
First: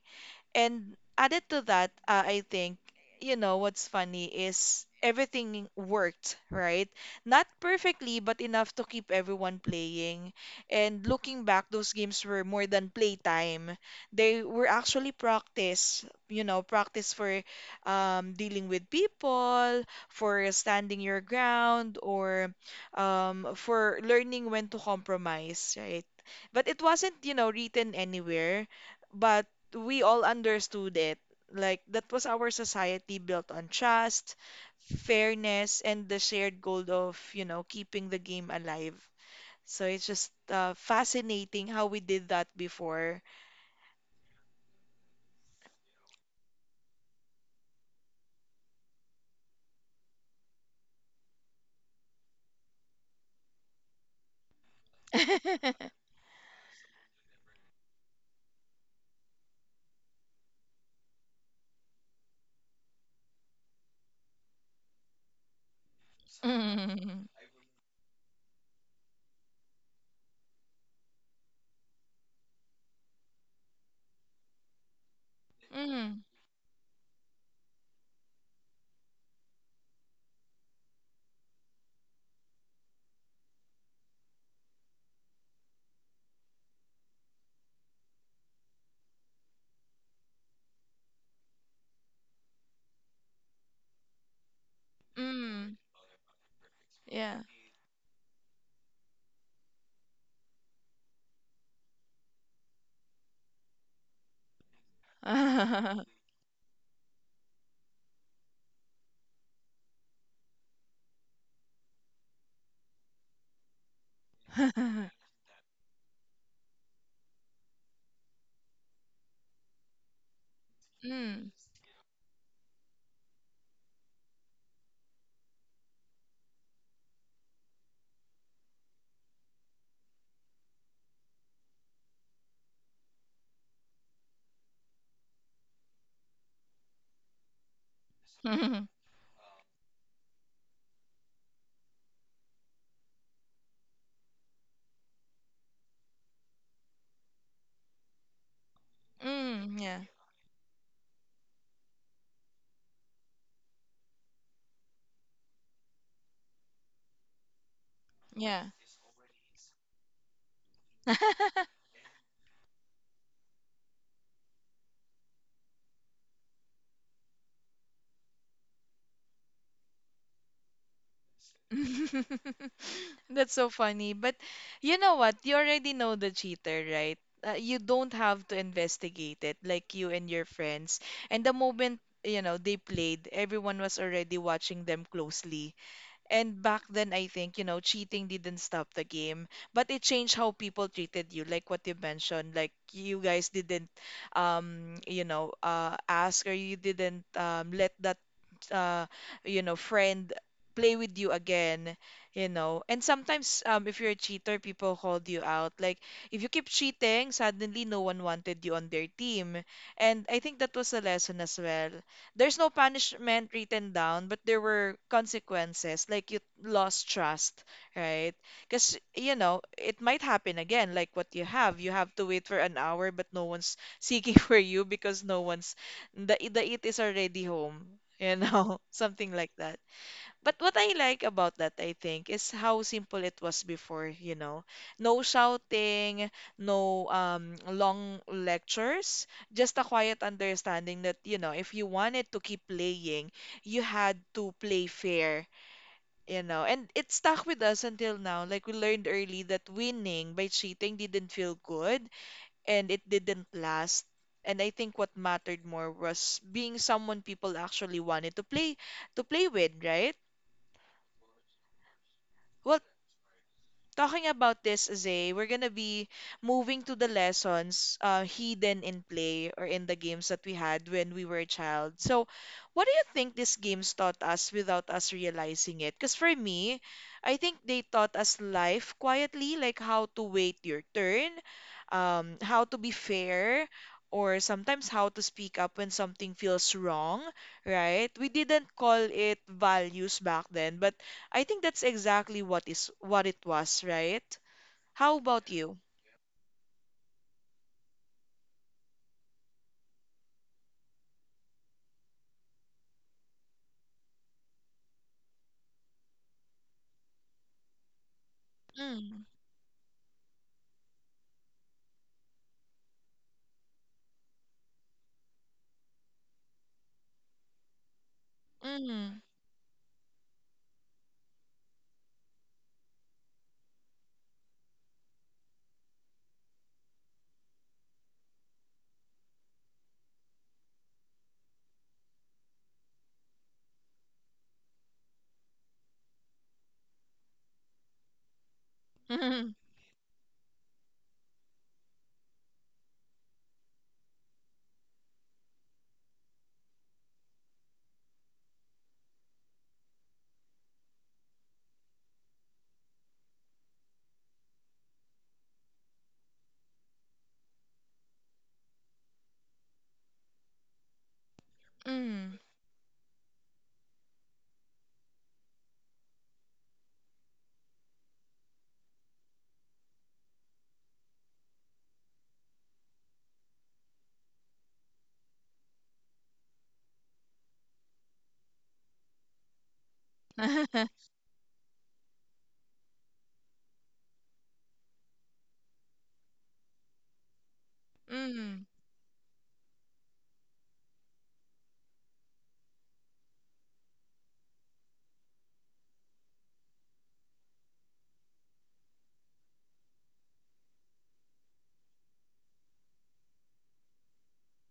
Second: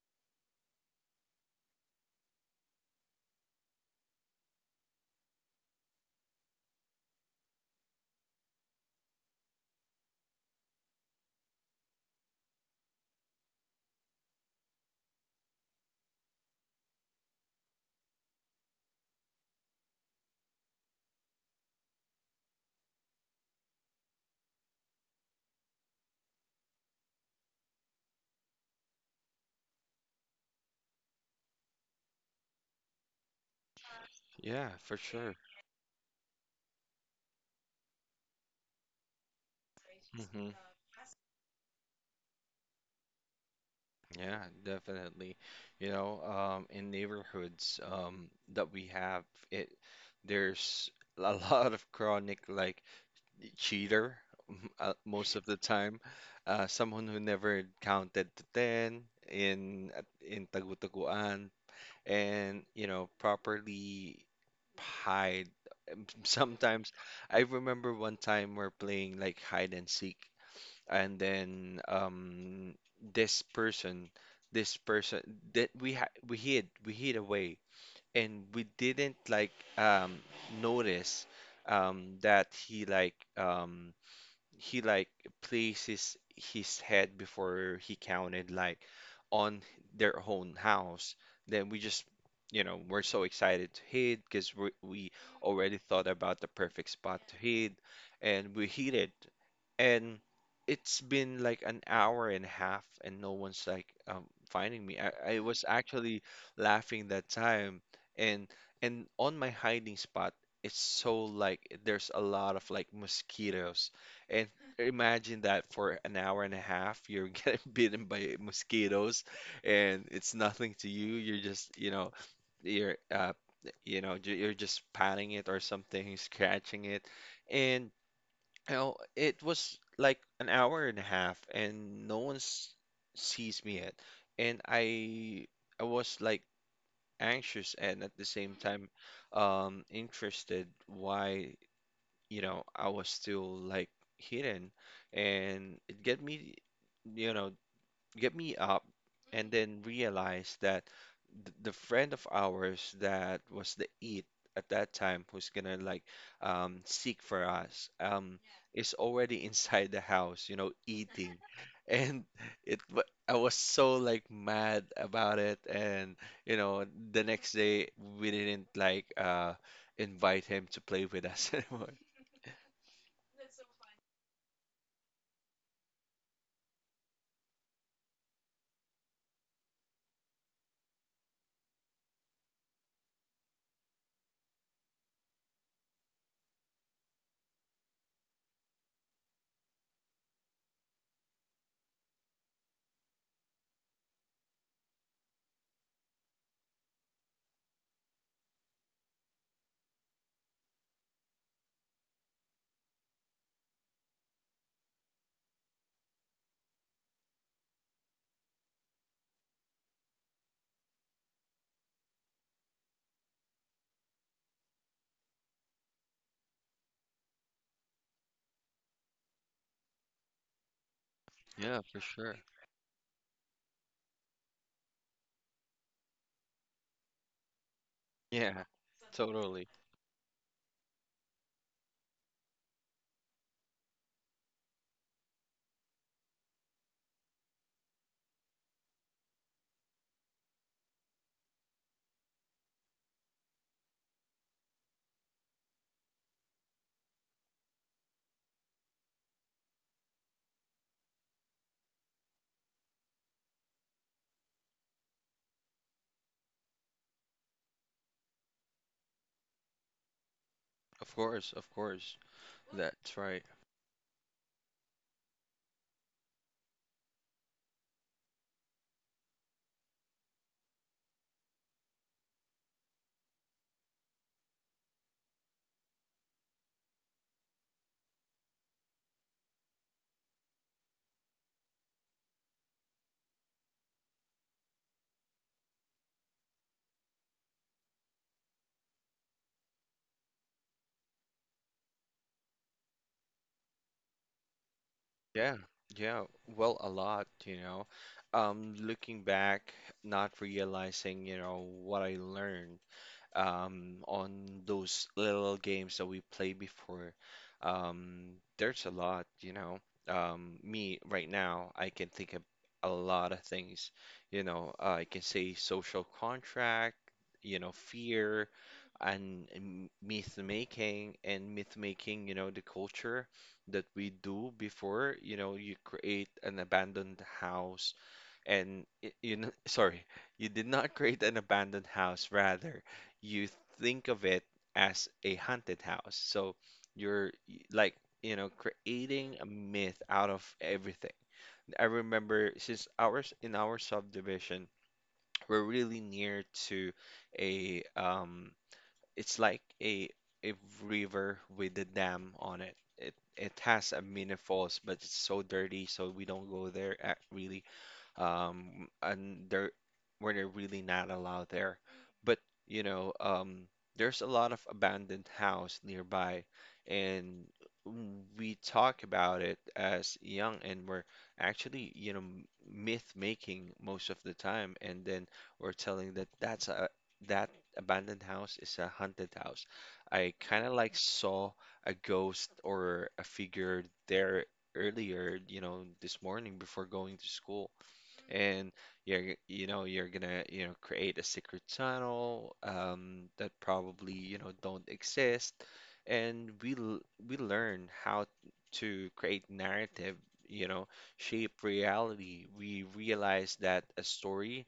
[SPEAKER 1] And added to that, I think, you know, what's funny is everything worked, right? Not perfectly, but enough to keep everyone playing. And looking back, those games were more than playtime. They were actually practice, you know, practice for dealing with people, for standing your ground, or for learning when to compromise, right? But it wasn't, you know, written anywhere. But we all understood it. Like that was our society built on trust,
[SPEAKER 2] Yeah, for sure.
[SPEAKER 1] fairness, and the shared goal of, you know, keeping the game alive. So it's just
[SPEAKER 2] Hmm.
[SPEAKER 1] fascinating how we did that before.
[SPEAKER 2] Yeah, definitely. You know, in neighborhoods that we have, it there's (laughs) a lot of chronic like cheater (laughs) most of the
[SPEAKER 1] (laughs)
[SPEAKER 2] time. Someone who never counted to ten in tagu-taguan and you know properly hide. (laughs) Sometimes
[SPEAKER 1] Mm,
[SPEAKER 2] I remember one time we're playing like hide and seek and then this person this person that we ha
[SPEAKER 1] mm,
[SPEAKER 2] we hid we hid away, and we didn't like notice that he he like places his head before he counted, like, on their own house. Then we just, you know, we're so excited to hit because we
[SPEAKER 1] mm,
[SPEAKER 2] already thought about the perfect spot to
[SPEAKER 1] yeah.
[SPEAKER 2] hit, and we hit it. And it's been like an hour and a half and no one's like finding me. I was
[SPEAKER 1] (laughs) Mm,
[SPEAKER 2] actually laughing that time. and and on my hiding spot, it's so, like, there's a lot of like mosquitoes, and imagine that for an hour and a half you're getting (laughs) bitten by mosquitoes and it's nothing to you, you're
[SPEAKER 1] (laughs)
[SPEAKER 2] just, you know you're uh you know, you're just patting it or something, scratching it. And you know, it was like an hour and a half and no one sees me yet. And I was like anxious and at the same
[SPEAKER 1] mm,
[SPEAKER 2] time interested why, you know, I was still like hidden, and it get me, you know, get me up, and then
[SPEAKER 1] yeah,
[SPEAKER 2] realize that th the friend of ours that was the it at that time who's gonna like seek for us
[SPEAKER 1] yeah.
[SPEAKER 2] is already (laughs) inside the house, you know, eating,
[SPEAKER 1] (laughs)
[SPEAKER 2] (laughs) and it. wa- I was so like mad about it. And you know, the next day we didn't like invite him to play with us (laughs) anymore.
[SPEAKER 1] (laughs) That's so funny. But you know what? You already know the cheater, right? You don't have to investigate it like you and your friends. And the moment, you know, they played, everyone was already watching them closely. And back then, I think, you know, cheating didn't stop the game, but it changed how people treated you, like what you mentioned. Like you guys didn't, you know, ask, or you didn't let that uh, you know, friend play with you again, you know. And sometimes if you're a cheater, people called you out. Like if you keep cheating, suddenly no one wanted you on their team. And I think that was a lesson as well. There's no punishment written down, but there were consequences. Like you lost trust, right? Because, you know, it might happen again, like what you have.
[SPEAKER 2] Yeah,
[SPEAKER 1] You
[SPEAKER 2] for
[SPEAKER 1] have to
[SPEAKER 2] sure.
[SPEAKER 1] wait for an hour, but no one's seeking (laughs) for you because no one's, the it is already home, you
[SPEAKER 2] Yeah,
[SPEAKER 1] know, (laughs) something like
[SPEAKER 2] totally.
[SPEAKER 1] that. But what I like about that, I think, is how simple it was before, you know. No shouting, no long lectures, just a quiet understanding that, you know, if you wanted to keep playing, you had to play fair, you know. And it stuck with us until now. Like we learned early that winning by cheating didn't feel good and it didn't last. And I think what mattered more was being someone people actually wanted to play with, right?
[SPEAKER 2] Of course, of course.
[SPEAKER 1] Well,
[SPEAKER 2] That's right.
[SPEAKER 1] talking about this, Zay, we're gonna be moving to the lessons hidden in play or in the games that we had when we were a child. So, what do you think these games taught us without us realizing it? Because for me, I think they taught us life quietly, like how to wait your turn, how to be fair, or sometimes how to speak up when something feels wrong, right? We didn't call it values back then, but I think that's exactly what is what it was, right? How about
[SPEAKER 2] Yeah,
[SPEAKER 1] you?
[SPEAKER 2] yeah. Well, a lot, you know. Looking back, not realizing, you know, what I learned on those little games that we played before. Um, there's a
[SPEAKER 1] Mm,
[SPEAKER 2] lot, you know. Me right now, I can think of a lot of things, you know. I can say social contract, you know, fear
[SPEAKER 1] mm,
[SPEAKER 2] and myth making, you know, the culture that we do before. You know, you create an abandoned house and you know, (laughs) sorry, you did not create an abandoned house, rather, you think of it as a haunted house. So you're like, you know, creating a
[SPEAKER 1] mm,
[SPEAKER 2] myth out of everything. I remember, since ours in our subdivision, we're really near to a, it's like a river with a dam on it. It has a mini falls, but it's so dirty, so we don't go there at really. And there, we're not really not allowed there.
[SPEAKER 1] mm,
[SPEAKER 2] But, you know, there's a lot of abandoned house nearby, and we talk about it as young, and we're actually, you know, myth making most of the time. And then we're telling that that's a, that abandoned house is a haunted house. I
[SPEAKER 1] (laughs)
[SPEAKER 2] kind of
[SPEAKER 1] mm,
[SPEAKER 2] like saw a ghost or a figure there earlier, you know, this morning before going to school. Mm. And you're, you know, you're gonna, you know, create a secret channel that probably, you know, don't exist. And we we learn how to create narrative, you know, shape reality. We realize that a story,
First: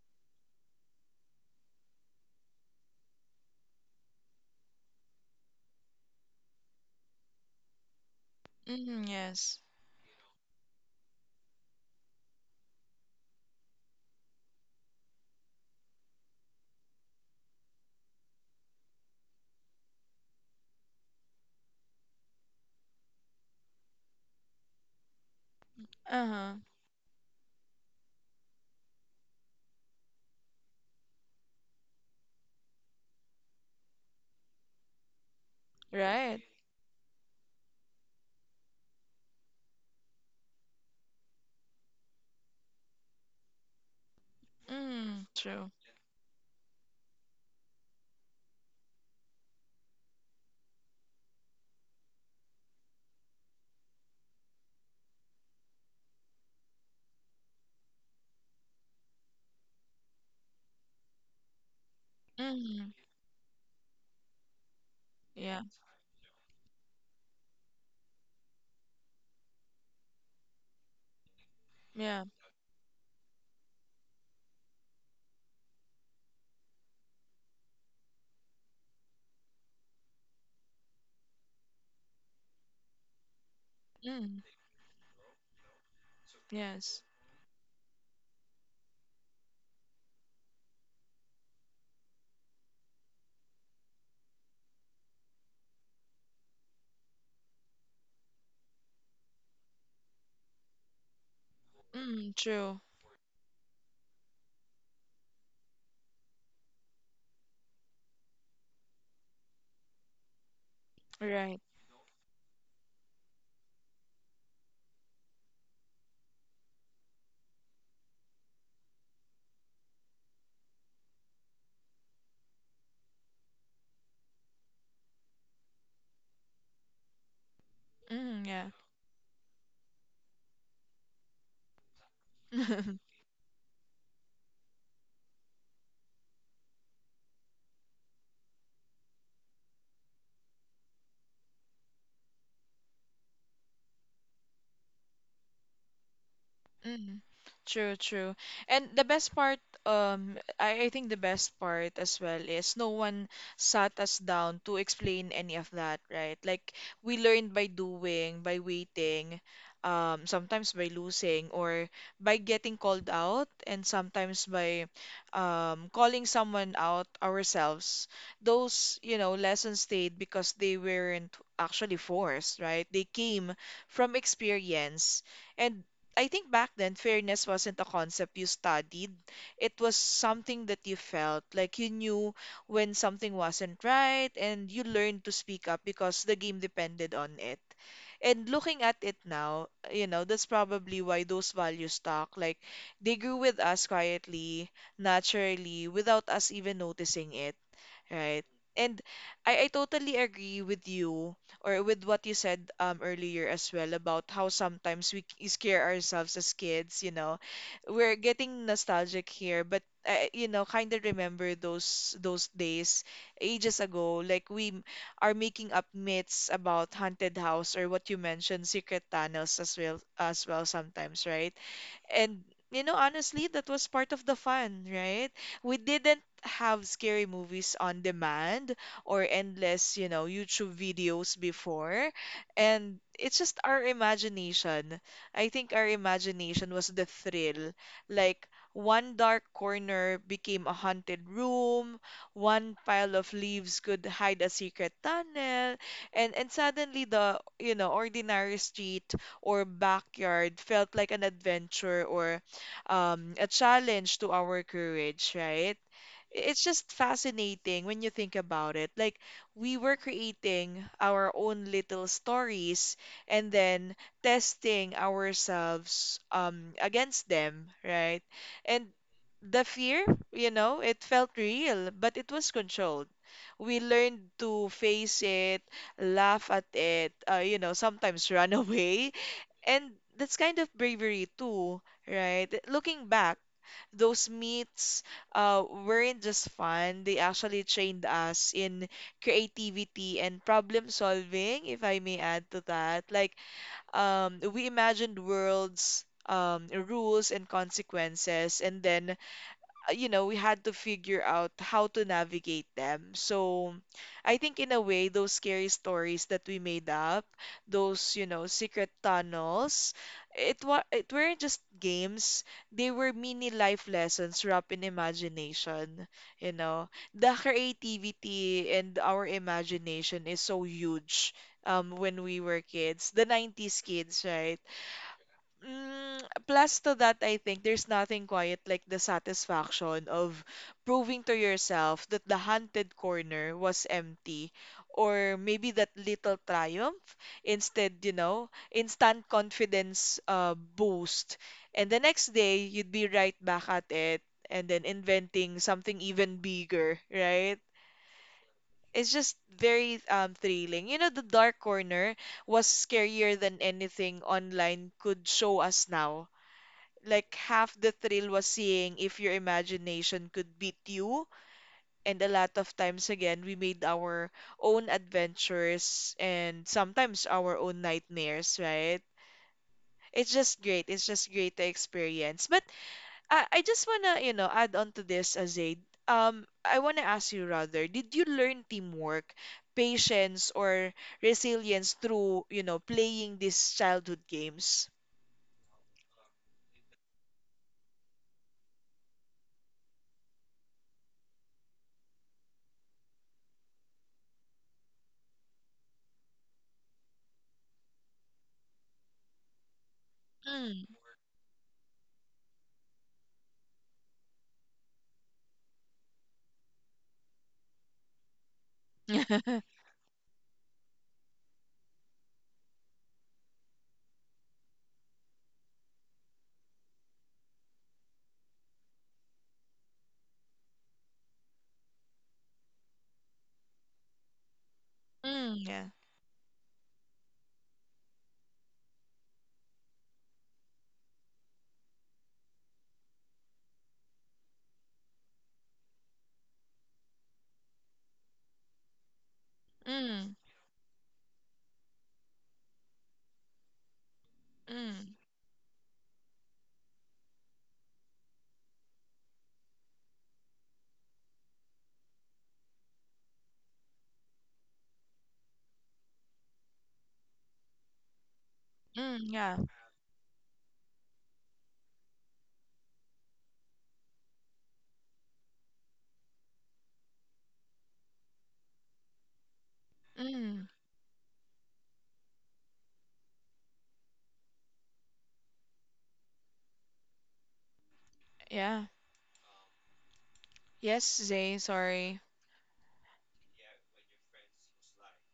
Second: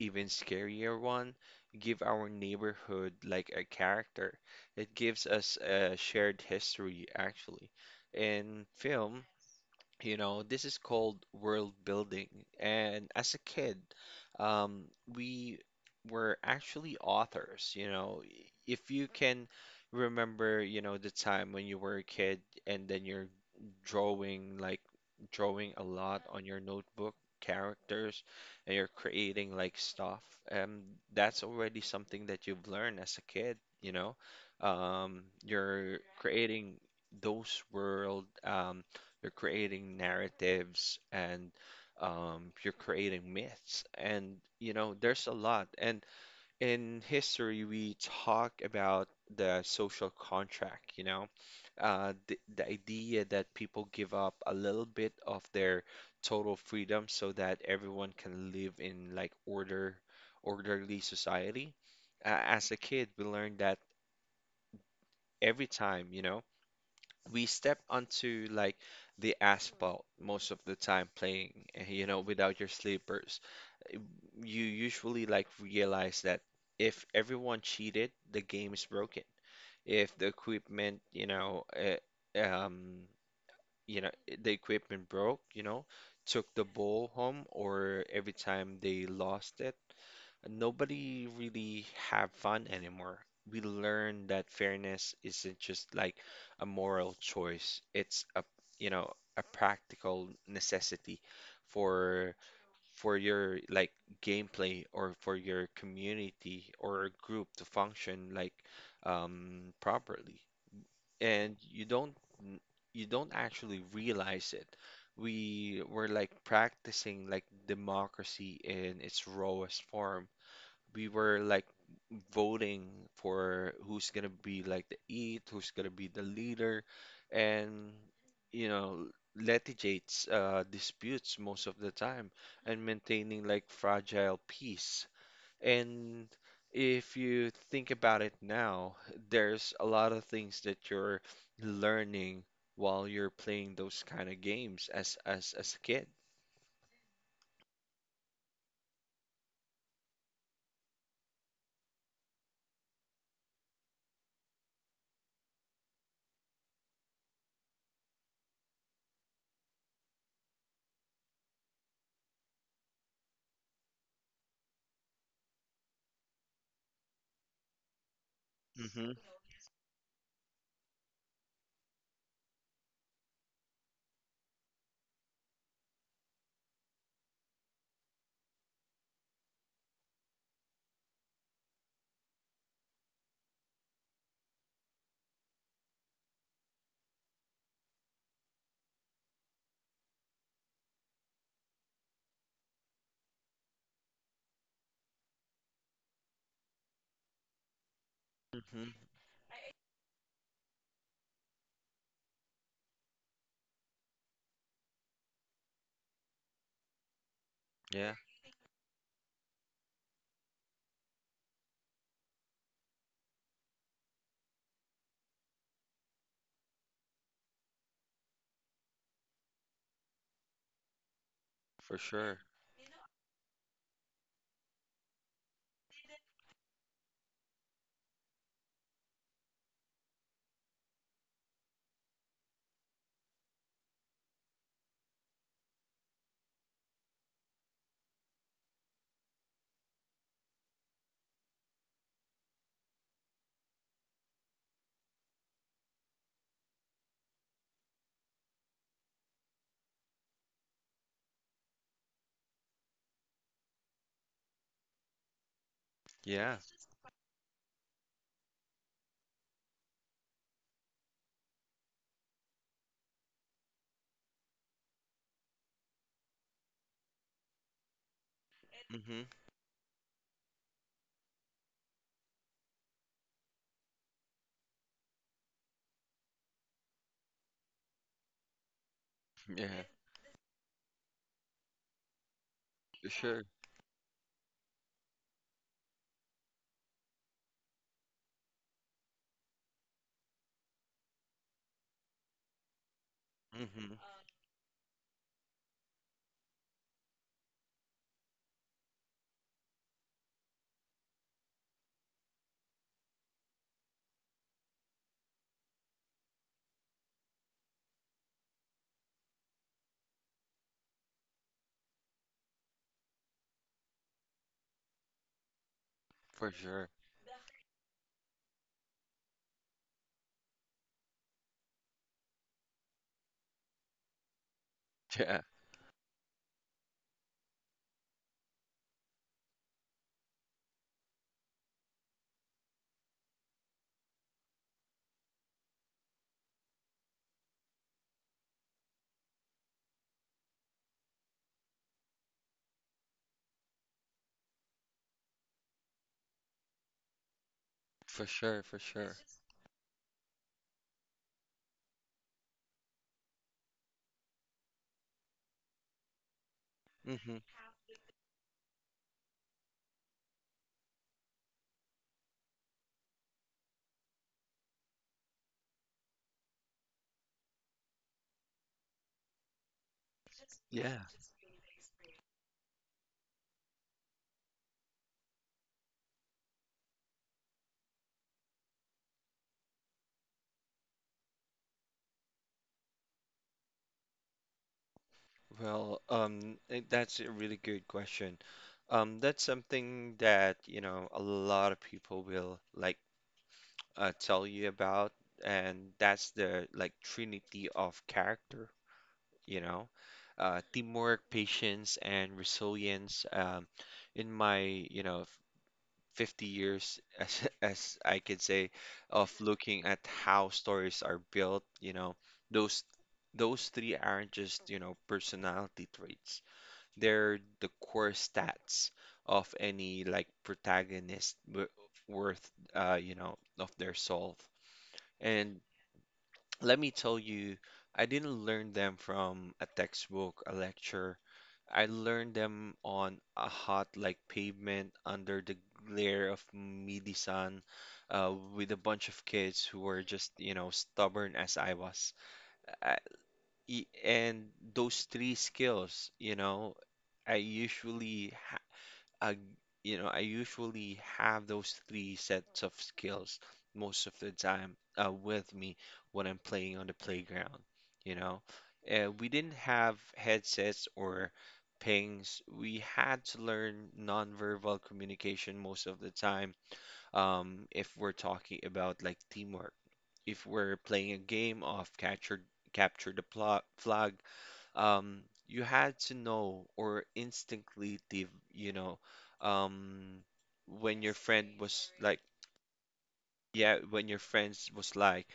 [SPEAKER 2] even scarier one, give our neighborhood like a character. It gives us a shared history, actually. In
[SPEAKER 1] mm,
[SPEAKER 2] film,
[SPEAKER 1] yes.
[SPEAKER 2] you know, this is called world building. And as a kid, we were actually authors. You know, if you can remember, you know, the time when you were a kid, and then you're drawing like drawing a lot on
[SPEAKER 1] Uh-huh.
[SPEAKER 2] your notebook, characters, and you're creating like stuff um that's already something that you've learned as a kid, you know. You're
[SPEAKER 1] Right.
[SPEAKER 2] creating those world, you're creating narratives, and you're creating myths, and you know, there's
[SPEAKER 1] Mm,
[SPEAKER 2] a lot.
[SPEAKER 1] true.
[SPEAKER 2] And in history, we talk about the social contract, you know, the idea that people give up a little bit of their total freedom so that everyone can live in like order, orderly society. As a
[SPEAKER 1] Mm,
[SPEAKER 2] kid, we learned that
[SPEAKER 1] yeah,
[SPEAKER 2] every time, you know, we step onto like the asphalt most of the time playing, (laughs) eh, you know,
[SPEAKER 1] yeah.
[SPEAKER 2] without your slippers, you usually like realize that if everyone cheated, the game is broken. If the equipment, you know, eh,
[SPEAKER 1] Mm,
[SPEAKER 2] the equipment broke, you know, took the
[SPEAKER 1] yes.
[SPEAKER 2] ball home, or every time they lost it, nobody really have fun anymore. We learn that fairness isn't just like a moral choice. It's a, you know, a practical necessity
[SPEAKER 1] Mm,
[SPEAKER 2] for
[SPEAKER 1] true.
[SPEAKER 2] for your like gameplay, or for your community or group to function like properly. And
[SPEAKER 1] Right.
[SPEAKER 2] you don't n- you don't actually realize it. We were like practicing like democracy in its rawest form. We were like voting for who's gonna be like the eat, who's gonna be the leader, and
[SPEAKER 1] Mm, yeah.
[SPEAKER 2] you know, litigates disputes most of the time, and
[SPEAKER 1] (laughs)
[SPEAKER 2] maintaining like fragile peace. And if you think about it now, there's a lot of things that you're learning while you're playing those kind of games as as a kid.
[SPEAKER 1] Mm, true, true. And the best part, I think the best part as well is no one sat us down to explain any of that, right? Like we learned by doing, by waiting, sometimes by losing or by getting called out, and sometimes by calling someone out ourselves. Those,
[SPEAKER 2] Hmm.
[SPEAKER 1] you know, lessons stayed because they weren't actually forced, right? They came from experience. And I think back then, fairness wasn't a concept you studied. It was something that you felt. Like you knew when something wasn't right, and you learned to speak up because the game depended on it. And looking at it now, you know, that's probably why those values stuck. Like they grew with us quietly, naturally, without us even noticing it, right?
[SPEAKER 2] Hmm.
[SPEAKER 1] And I totally agree with you or with what you said earlier as well about how sometimes we scare ourselves as kids, you know.
[SPEAKER 2] Yeah,
[SPEAKER 1] We're getting nostalgic here, but you know, kind of remember those days ages ago. Like are making up myths about haunted house or what you mentioned, secret tunnels as well sometimes, right?
[SPEAKER 2] for sure.
[SPEAKER 1] And you know, honestly, that was part of the fun, right? We didn't have scary movies on demand or endless, you know, YouTube videos before. And it's just our imagination. I think our imagination was the thrill. Like one dark corner became a haunted room, one pile of leaves could hide a secret tunnel, and suddenly the, you know, ordinary street or backyard felt like an adventure or a challenge to our courage, right?
[SPEAKER 2] Yeah.
[SPEAKER 1] It's just fascinating when you think about it. Like, we were creating our own little stories and then testing ourselves against them, right? And the fear, you know, it felt real, but it was controlled. We learned to face it, laugh at it, you know, sometimes run (laughs) away,
[SPEAKER 2] Yeah,
[SPEAKER 1] and that's kind of bravery too, right? Looking back,
[SPEAKER 2] sure.
[SPEAKER 1] those meets weren't just fun. They actually trained us in creativity and problem solving, if I may add to that. Like,
[SPEAKER 2] Hmm.
[SPEAKER 1] we imagined worlds, rules, and consequences, and then you know, we had to figure out how to navigate them. So I think in a way, those scary stories that we made up, those, you know, secret tunnels, it weren't just games. They were mini life lessons wrapped in imagination,
[SPEAKER 2] For
[SPEAKER 1] you
[SPEAKER 2] sure.
[SPEAKER 1] know. The creativity and our imagination is so huge when we were kids, the 90s kids, right?
[SPEAKER 2] Yeah,
[SPEAKER 1] Mm, plus to that, I think there's nothing quiet like the satisfaction of proving to yourself that the haunted corner was empty, or maybe that little triumph instead, instant confidence boost. And the next day, you'd be right back at it and then inventing something even bigger, right?
[SPEAKER 2] for sure, for
[SPEAKER 1] It's
[SPEAKER 2] sure.
[SPEAKER 1] just very thrilling. The dark corner was scarier than anything online could show us now. Like,
[SPEAKER 2] Hmm.
[SPEAKER 1] half the thrill was seeing if your imagination could beat you. And a lot of times, again, we made our own adventures and sometimes our own nightmares, right? It's just great.
[SPEAKER 2] Yeah.
[SPEAKER 1] It's just great to experience. But I just wanna, add on to this, Azade. I wanna ask you rather, did you learn teamwork, patience, or resilience through, playing these childhood games?
[SPEAKER 2] Well, that's a really good question. That's something that, you know, a lot of people will like tell you about, and that's the like trinity of character, you know,
[SPEAKER 1] Mm.
[SPEAKER 2] teamwork, patience, and resilience. In my, you know, 50 years (laughs) as I could say of
[SPEAKER 1] (laughs)
[SPEAKER 2] looking at how stories are built, you know, those those three aren't just, you know, personality traits. They're the core stats of any like protagonist w worth you know, of their soul. And
[SPEAKER 1] Mm. Yeah.
[SPEAKER 2] let me tell you, I didn't learn them from a textbook, a lecture. I learned them on a hot, like, pavement under the glare of midi sun, with a bunch of kids who were just,
[SPEAKER 1] Mm.
[SPEAKER 2] you know, stubborn as I was. I, and those
[SPEAKER 1] Mm.
[SPEAKER 2] three skills, you know, I usually I, you know, I usually have those three sets of skills most of the time with me when I'm playing on the playground. You know,
[SPEAKER 1] Mm,
[SPEAKER 2] we didn't
[SPEAKER 1] yeah.
[SPEAKER 2] have headsets or pings. We had to learn nonverbal communication most of the time, if we're talking about like teamwork. If
[SPEAKER 1] Mm,
[SPEAKER 2] we're playing a game of capture the pla flag, um, you had to know, or instinctively, you
[SPEAKER 1] yeah.
[SPEAKER 2] know, um, when your
[SPEAKER 1] Yes,
[SPEAKER 2] friend
[SPEAKER 1] Zay,
[SPEAKER 2] was like,
[SPEAKER 1] sorry.
[SPEAKER 2] yeah, when your friends was like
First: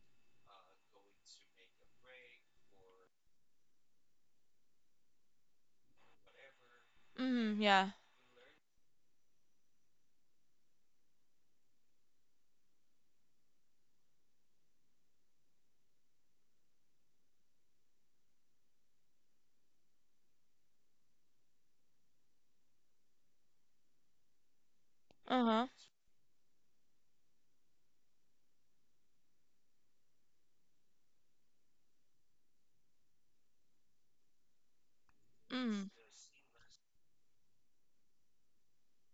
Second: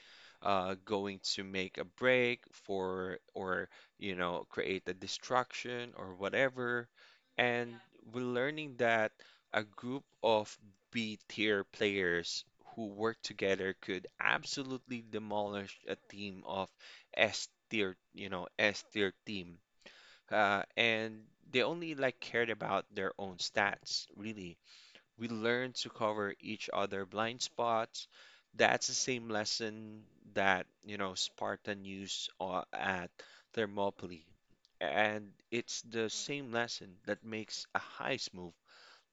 [SPEAKER 2] going to make a break for, or you know, create a distraction or whatever.
[SPEAKER 1] Mm,
[SPEAKER 2] And
[SPEAKER 1] yeah.
[SPEAKER 2] we're learning that a group of B tier players who work together could absolutely demolish a team of S tier, you know, S tier team. And they only like cared about their own stats, really. We
[SPEAKER 1] Uh-huh.
[SPEAKER 2] learn to cover each other blind spots. That's the same lesson that, you know, Spartan used at Thermopylae. And it's
[SPEAKER 1] Mm,
[SPEAKER 2] the same lesson that makes a heist move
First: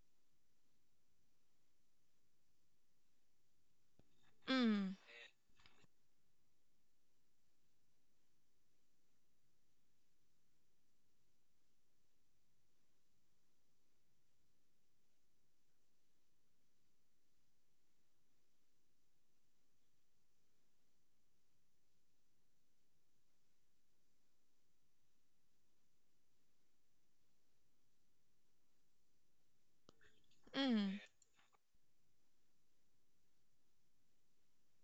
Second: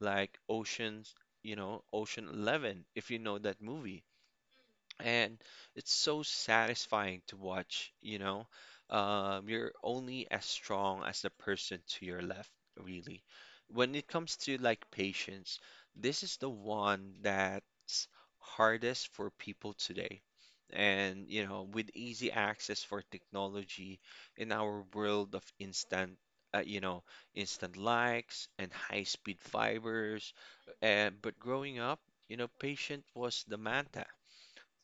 [SPEAKER 2] like Ocean's, you know, Ocean 11, if you know that movie,
[SPEAKER 1] mm,
[SPEAKER 2] and it's so satisfying to watch, you know. You're only as strong as the person to your left, really. When it comes to like patience, this is the one that's hardest for people today. And, you know, with easy access for technology in our world of instant, you know, instant likes and high-speed fibers.
[SPEAKER 1] mm,
[SPEAKER 2] And but growing up, you know, patient was the manta.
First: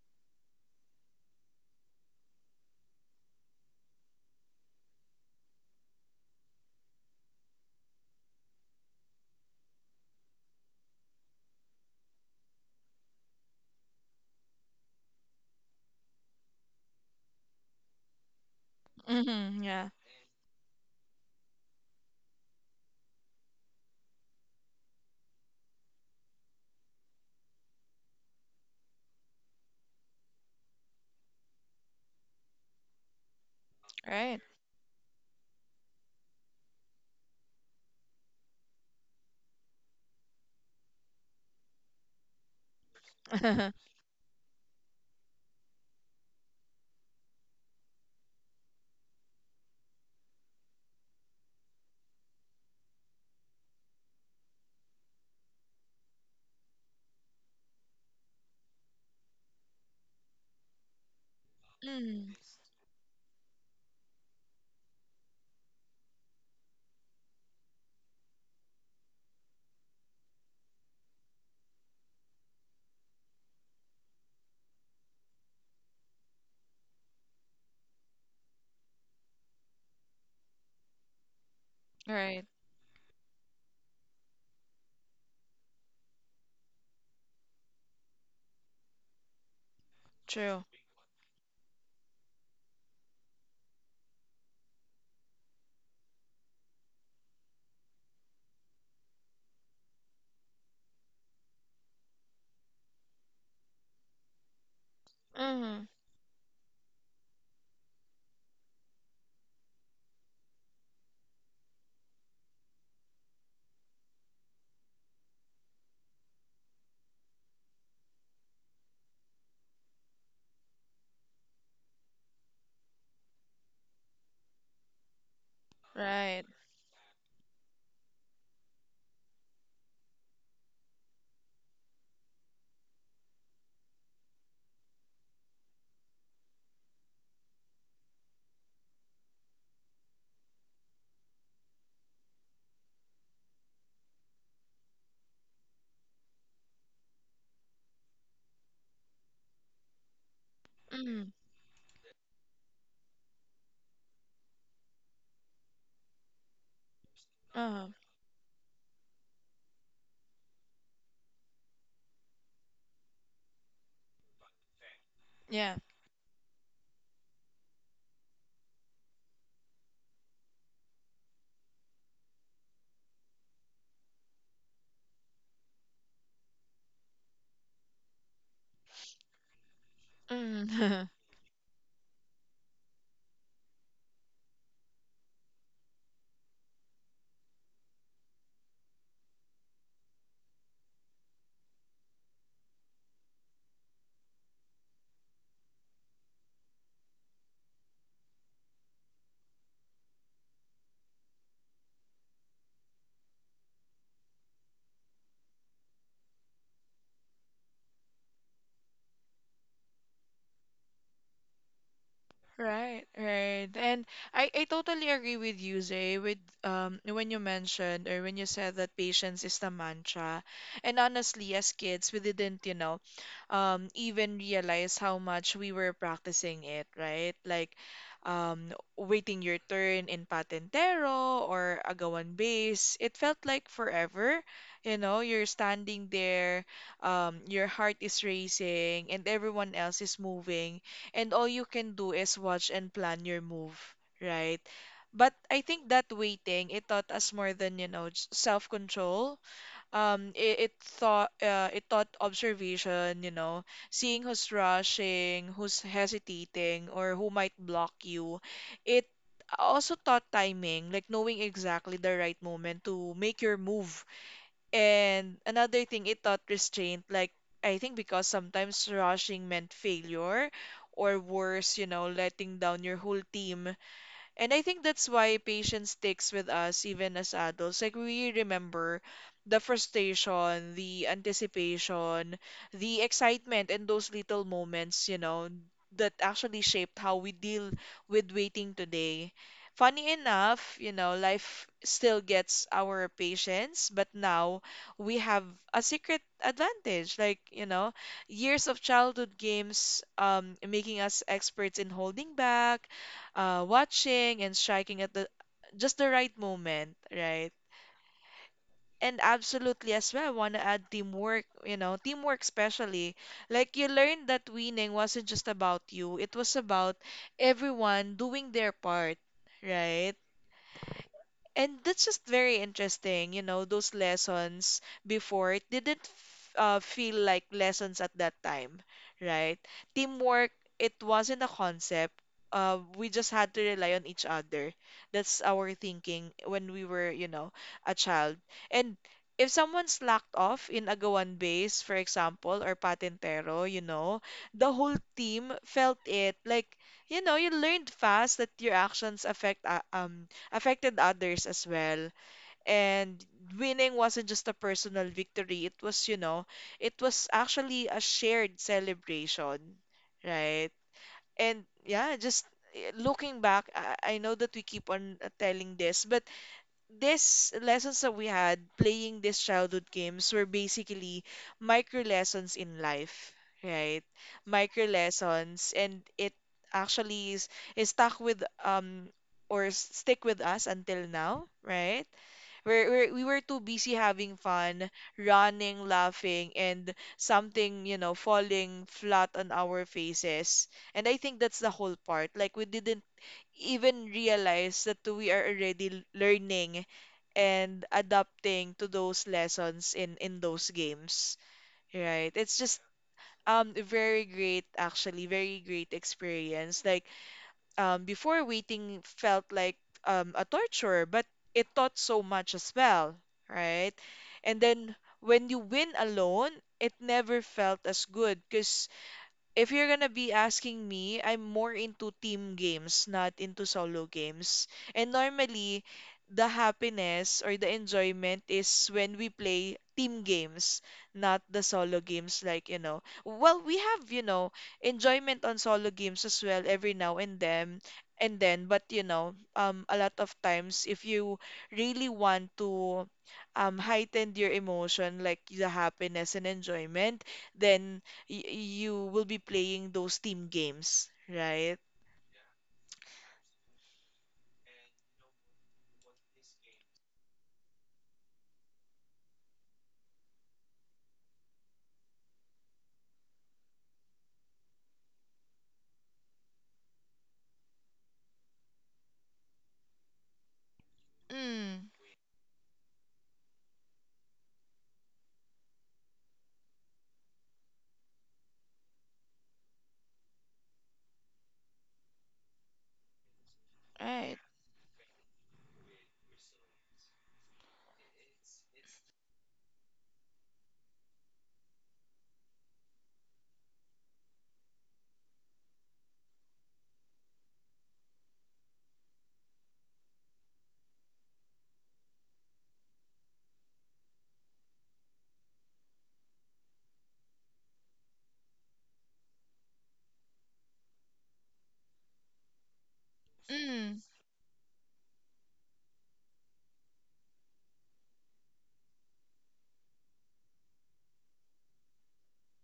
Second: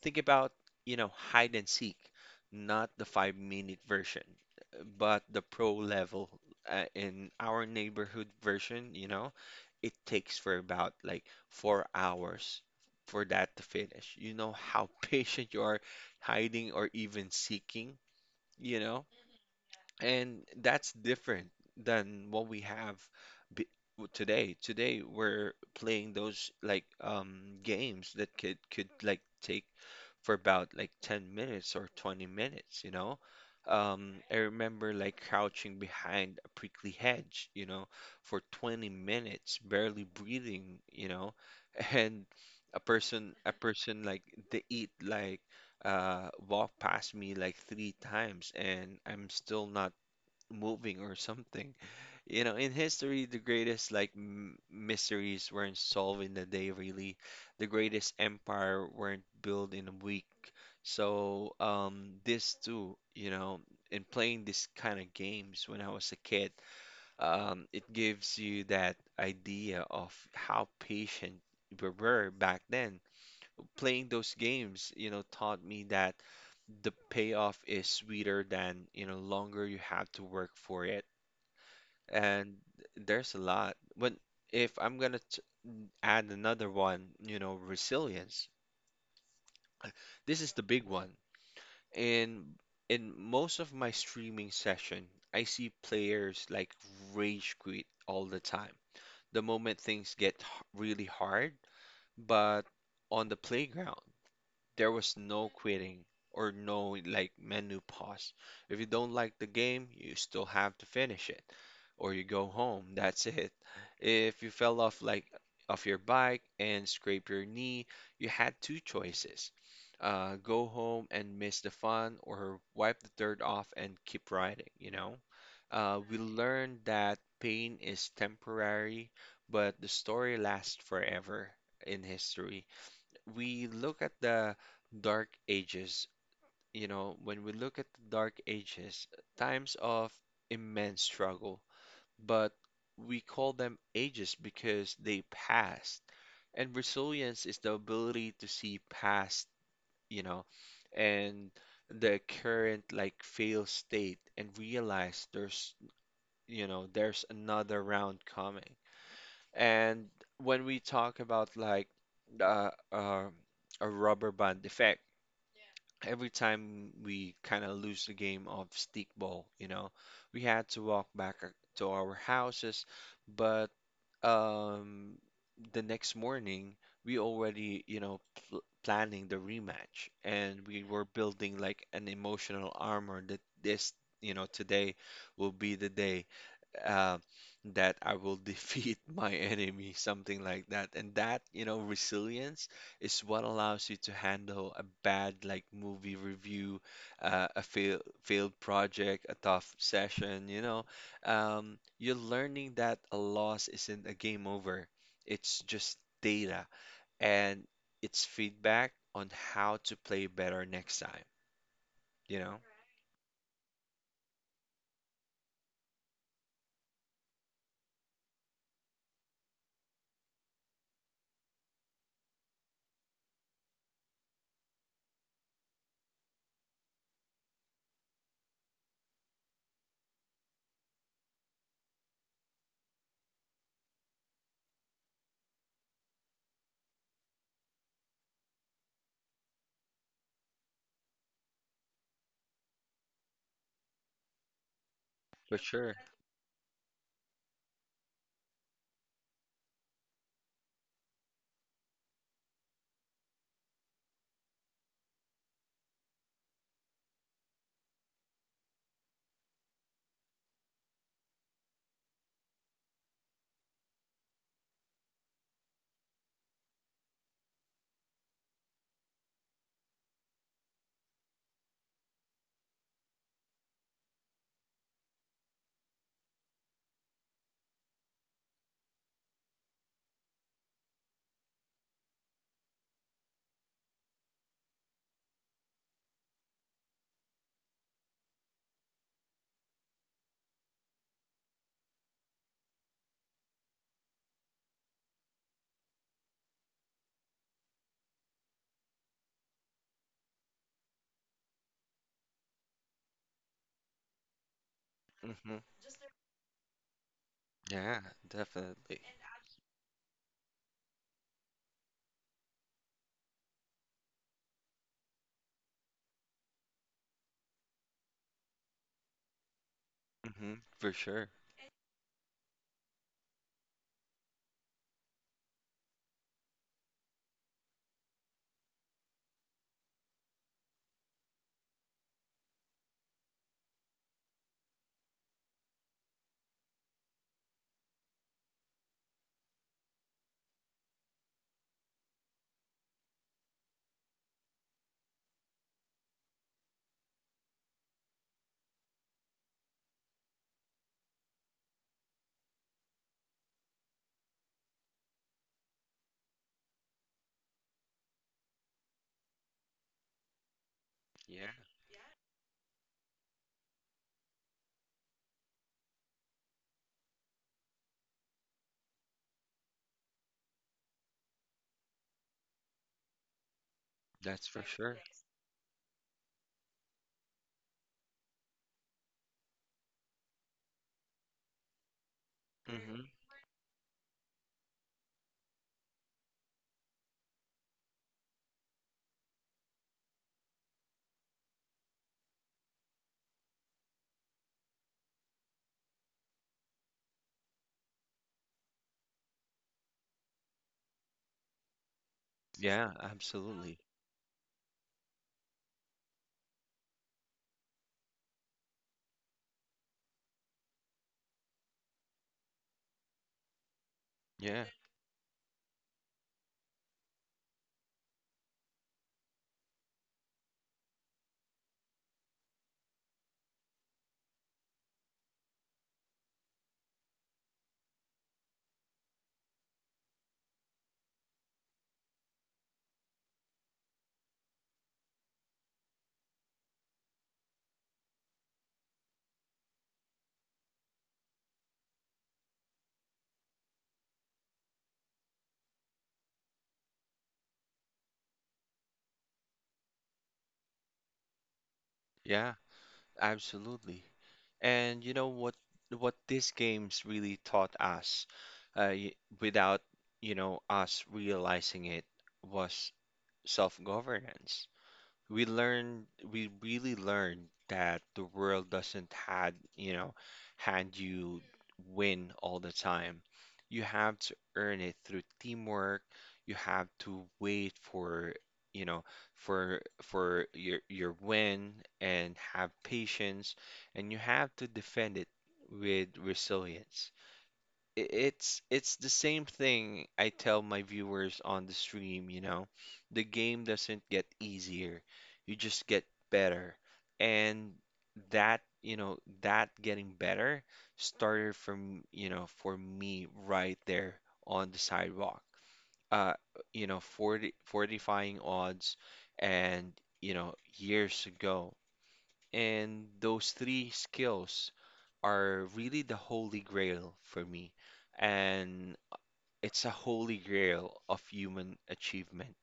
[SPEAKER 2] Think about, you know, hide and seek, not the 5 minute version, but the pro level. In our neighborhood version, you know, it takes for about like 4 hours for that to finish. You know how (laughs) patient you are hiding or even seeking, you know?
[SPEAKER 1] mm, yeah.
[SPEAKER 2] And that's different than what we have be- today. Today we're playing those like games that could like take for about like 10 minutes or 20 minutes, you know? I
[SPEAKER 1] Right.
[SPEAKER 2] remember like crouching behind a prickly hedge, you know, for 20 minutes, barely breathing, you know, (laughs) and a person a
[SPEAKER 1] (laughs)
[SPEAKER 2] person like they eat like walk past me like 3 times, and I'm still not moving or something. You know, in history, the greatest like m mysteries weren't solved in a day, really. The greatest empire weren't built in a week. So,
[SPEAKER 1] Mm,
[SPEAKER 2] this too, you know, in playing this kind of games when I was a kid, it gives you that idea of how patient we were back then. Playing those games, you know, taught me that the payoff is sweeter than, you know, longer you have to work for it.
[SPEAKER 1] right.
[SPEAKER 2] And there's a lot. But if I'm gonna t add another one, you know, resilience. (clears throat) This
[SPEAKER 1] True.
[SPEAKER 2] is the big one. In in most of my streaming session, I see players like rage quit all the time. The moment things get really hard. But on the playground, there was no
[SPEAKER 1] Mm,
[SPEAKER 2] quitting or no like menu pause. If you don't like the game, you still have to finish it or you go home. That's it. If you fell off your bike and scraped your knee, you had two choices. Go home and miss the fun, or wipe the dirt off and keep riding, you know? We
[SPEAKER 1] right.
[SPEAKER 2] learned that pain is temporary, but the story lasts forever. In history, we look at the dark ages, when we look at the dark ages, times of immense struggle, but we call them ages because they passed. And resilience is the ability to see past, you know,
[SPEAKER 1] Mm,
[SPEAKER 2] and the current like fail state, and realize there's another
[SPEAKER 1] uh-huh.
[SPEAKER 2] round coming. And when we talk about like uh, uh, a rubber band effect,
[SPEAKER 1] Yeah.
[SPEAKER 2] every time we kind of lose the game of stickball, we had to walk back to our houses. But um, the next morning we already, you know, pl planning the rematch, and we were
[SPEAKER 1] Mm. (laughs)
[SPEAKER 2] building like an emotional armor that this, today will be the day, uh, that I will defeat (laughs) my enemy, something like that. And that, resilience is what allows you to handle a bad like movie review, a failed project, a tough session, you know. You're learning that a loss isn't a game over. It's just data, and it's feedback on how to play better next time, you know?
[SPEAKER 1] Right, right. And I totally agree with you, Zay, with when you mentioned or when you said that patience is the mantra. And honestly, as kids, we didn't, even realize how much we were practicing it, right? Like, um waiting your turn in Patentero or Agawan Base. It felt like forever. You're standing there, your heart is racing and everyone else is moving and all you can do is watch and plan your move, right? But
[SPEAKER 2] For
[SPEAKER 1] I think
[SPEAKER 2] sure.
[SPEAKER 1] that waiting, it taught us more than, self-control. Um, it, it it taught observation, you know, seeing who's rushing, who's hesitating, or who might block you. It also taught timing, like knowing exactly the right moment to make your move, and another thing, it taught restraint. Like, I think because sometimes rushing meant failure, or worse, letting down your whole team. And I think that's why patience sticks with us even as adults. Like we remember the frustration, the anticipation, the excitement, and those little moments, that actually shaped how we deal with waiting today. Funny enough, life still gets our patience, but now we have a secret advantage. Like, years of childhood games making us experts in holding back, watching and striking at the
[SPEAKER 2] Hmm.
[SPEAKER 1] just the right moment, right?
[SPEAKER 2] Yeah, definitely.
[SPEAKER 1] And absolutely as well, I want to add teamwork, teamwork especially. Like you learned that winning wasn't just about you, it was about everyone doing their part, right?
[SPEAKER 2] Hmm. For sure.
[SPEAKER 1] And that's just very interesting, those lessons before it didn't feel like lessons at that time, right? Teamwork, it wasn't a concept. We just had to rely on each other. That's our thinking when we were, a child. And if someone slacked off in Agawan Base, for example, or Patintero, the whole team felt it. Like, you learned fast that your actions affected others as well. And winning wasn't just a personal victory, it was actually a shared celebration, right?
[SPEAKER 2] Yeah,
[SPEAKER 1] And yeah, just looking back, I know that we keep on telling this, but these lessons that we had playing these childhood games were basically micro lessons in life, right?
[SPEAKER 2] that's for
[SPEAKER 1] Micro
[SPEAKER 2] sure.
[SPEAKER 1] lessons, and it actually is stuck with or s- stick with us until now, right? We're,
[SPEAKER 2] Mm-hmm.
[SPEAKER 1] we're, we were too busy having fun, running, laughing, and something, falling flat on our faces. And I think that's the whole part. Like, we didn't even realize that we are already learning and adapting to those lessons in those games, right? It's just
[SPEAKER 2] Yeah, absolutely.
[SPEAKER 1] very great, actually very great experience. Like, before, waiting felt like a torture, but it taught so much as well, right? And
[SPEAKER 2] Yeah,
[SPEAKER 1] then when you win alone, it never felt as good, because if you're gonna be asking me, I'm more into team games, not into solo games. And normally, the happiness or the enjoyment is when we play team games, not the solo games. Like, well, we have, enjoyment on solo games as well every now and then. And then, but a lot of times, if you really want to heighten your emotion, like the happiness and enjoyment, then y- you will be playing those team games, right?
[SPEAKER 2] yeah, absolutely. And you know what these games really taught us, uh, y- without, us realizing it was self-governance. we learned we really learned that the world doesn't had you know hand you
[SPEAKER 1] Mm,
[SPEAKER 2] win all the time. You have to earn it through teamwork. You have to wait you know for your win and have patience, and you
[SPEAKER 1] right.
[SPEAKER 2] have to defend it with resilience. I- it's it's the same thing I tell my viewers on the stream, you know. The game doesn't get easier. You just get better. And that getting better started from, for me right there on the sidewalk. Uh, 40, fortifying odds and, years ago. And those three
[SPEAKER 1] Mm,
[SPEAKER 2] skills are really the holy grail for me. And it's a holy grail of human achievement.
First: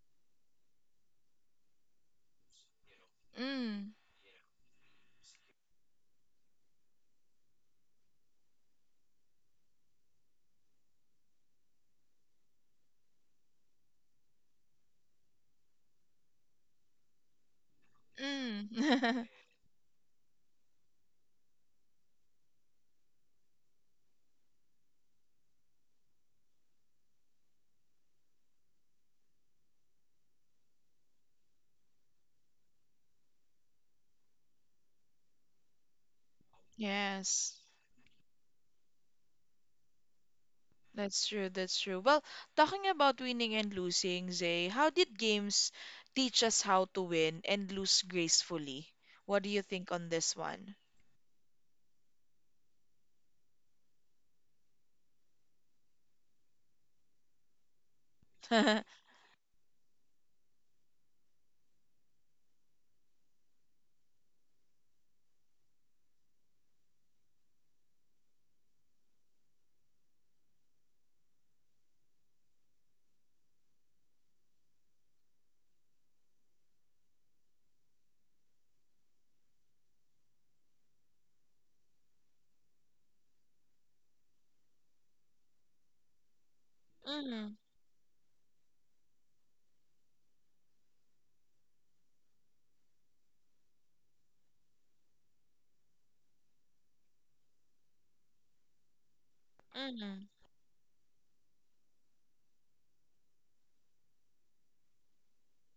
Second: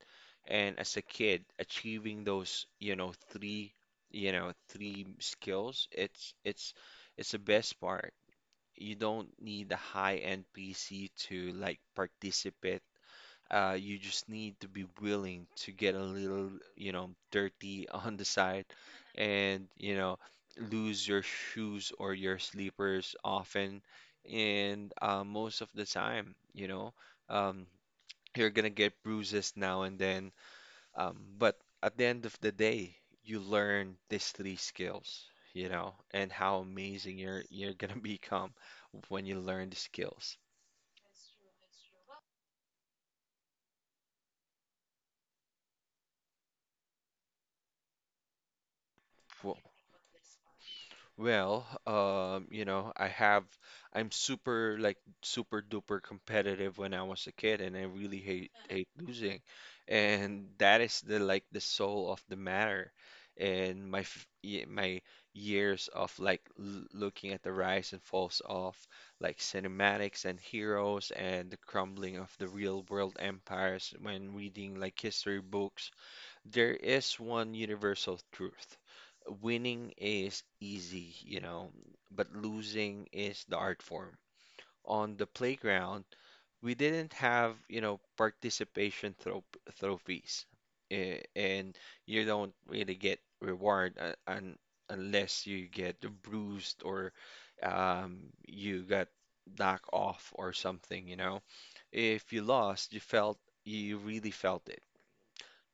[SPEAKER 2] And as a kid, achieving those, three skills, it's the best part. You don't need a high-end PC to like participate. You just need to be willing to get a little, dirty (laughs) on the side,
[SPEAKER 1] mm. (laughs)
[SPEAKER 2] and lose your shoes or your sleepers often, and most of the time, um, you're gonna get bruises now and then, but at the end of the day you learn these three skills, and how amazing you're
[SPEAKER 1] Yes,
[SPEAKER 2] you're gonna (laughs) become when you learn the skills.
[SPEAKER 1] that's true. That's true. Well, talking about winning and losing, Zay, how did games teach us how to win and lose gracefully? What do you
[SPEAKER 2] W-
[SPEAKER 1] think on this one?
[SPEAKER 2] Well, I'm super like super duper competitive when I was a kid, and I really hate
[SPEAKER 1] (laughs)
[SPEAKER 2] losing, and that is the like the soul of the matter. And my years of like l looking at the rise and falls of like cinematics and heroes and the crumbling of the real world empires when reading like history books, there is one universal truth. Winning is easy, but losing is the art form. On the playground, we didn't
[SPEAKER 1] Mm,
[SPEAKER 2] have, participation thro trophies, eh, and you don't really get reward, un unless you get bruised, or um, you got knocked
[SPEAKER 1] mm,
[SPEAKER 2] off or something, you know. If you lost, you really felt it.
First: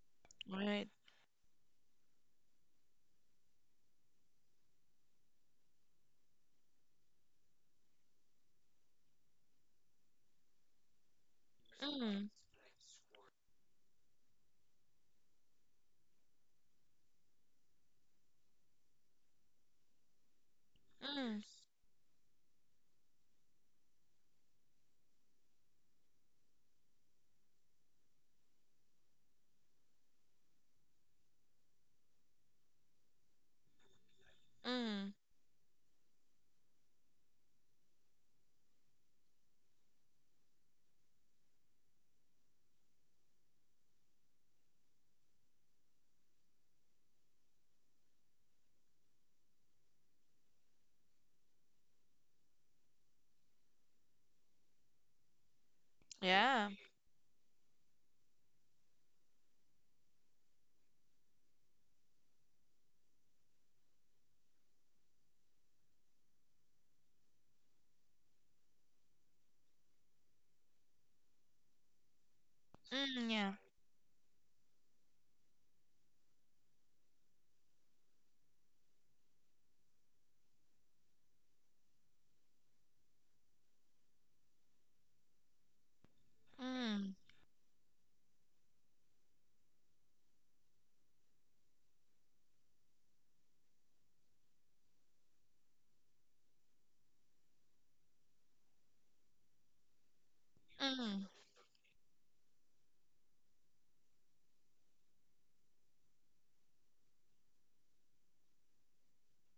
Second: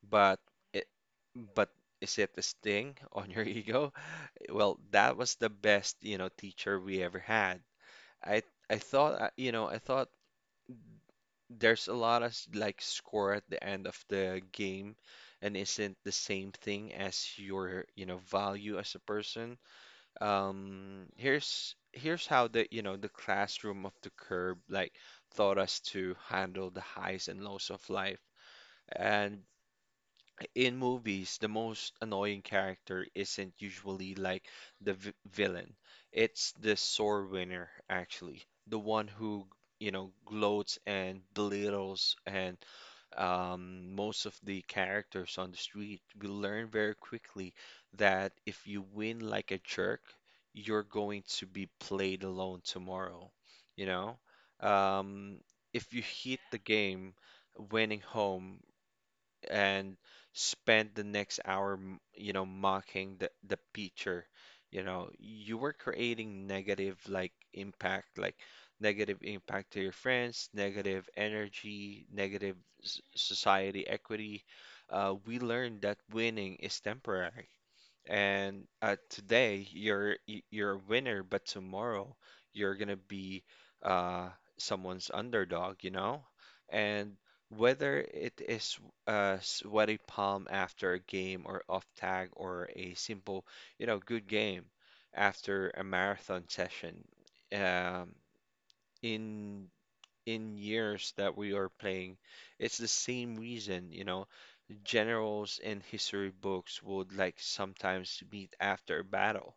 [SPEAKER 2] But it,
[SPEAKER 1] right.
[SPEAKER 2] but is it a sting (laughs) on your ego? Well, that was the best, teacher we ever had. I I thought there's a lot of
[SPEAKER 1] Mm,
[SPEAKER 2] like score at the end of the game, and isn't the same thing as your, value as a person. Um,
[SPEAKER 1] mm,
[SPEAKER 2] here's here's how the classroom of the curb like taught us to handle the highs and lows of life. And in movies, the most annoying character isn't usually like the v
[SPEAKER 1] mm.
[SPEAKER 2] villain. It's the sword winner, actually. The one who, gloats and belittles, and, most of the characters on the street. We learn very quickly that if you win like a jerk, you're going to be played alone tomorrow, you know? Um, if you hit the
[SPEAKER 1] Yeah.
[SPEAKER 2] game winning home, and spend the next hour, mocking the teacher. You know, you were creating negative like impact, like negative impact to your friends, negative energy, negative
[SPEAKER 1] Mm, yeah.
[SPEAKER 2] society equity. We learned that winning is temporary, and today you're a winner, but tomorrow you're gonna be, uh, someone's underdog, you know?
[SPEAKER 1] Mm,
[SPEAKER 2] And whether it is a sweaty palm after a game or off tag, or a simple, good game after a marathon session, um, in in years
[SPEAKER 1] mm.
[SPEAKER 2] that we are playing, it's the same reason, generals in history books would like sometimes meet after a battle.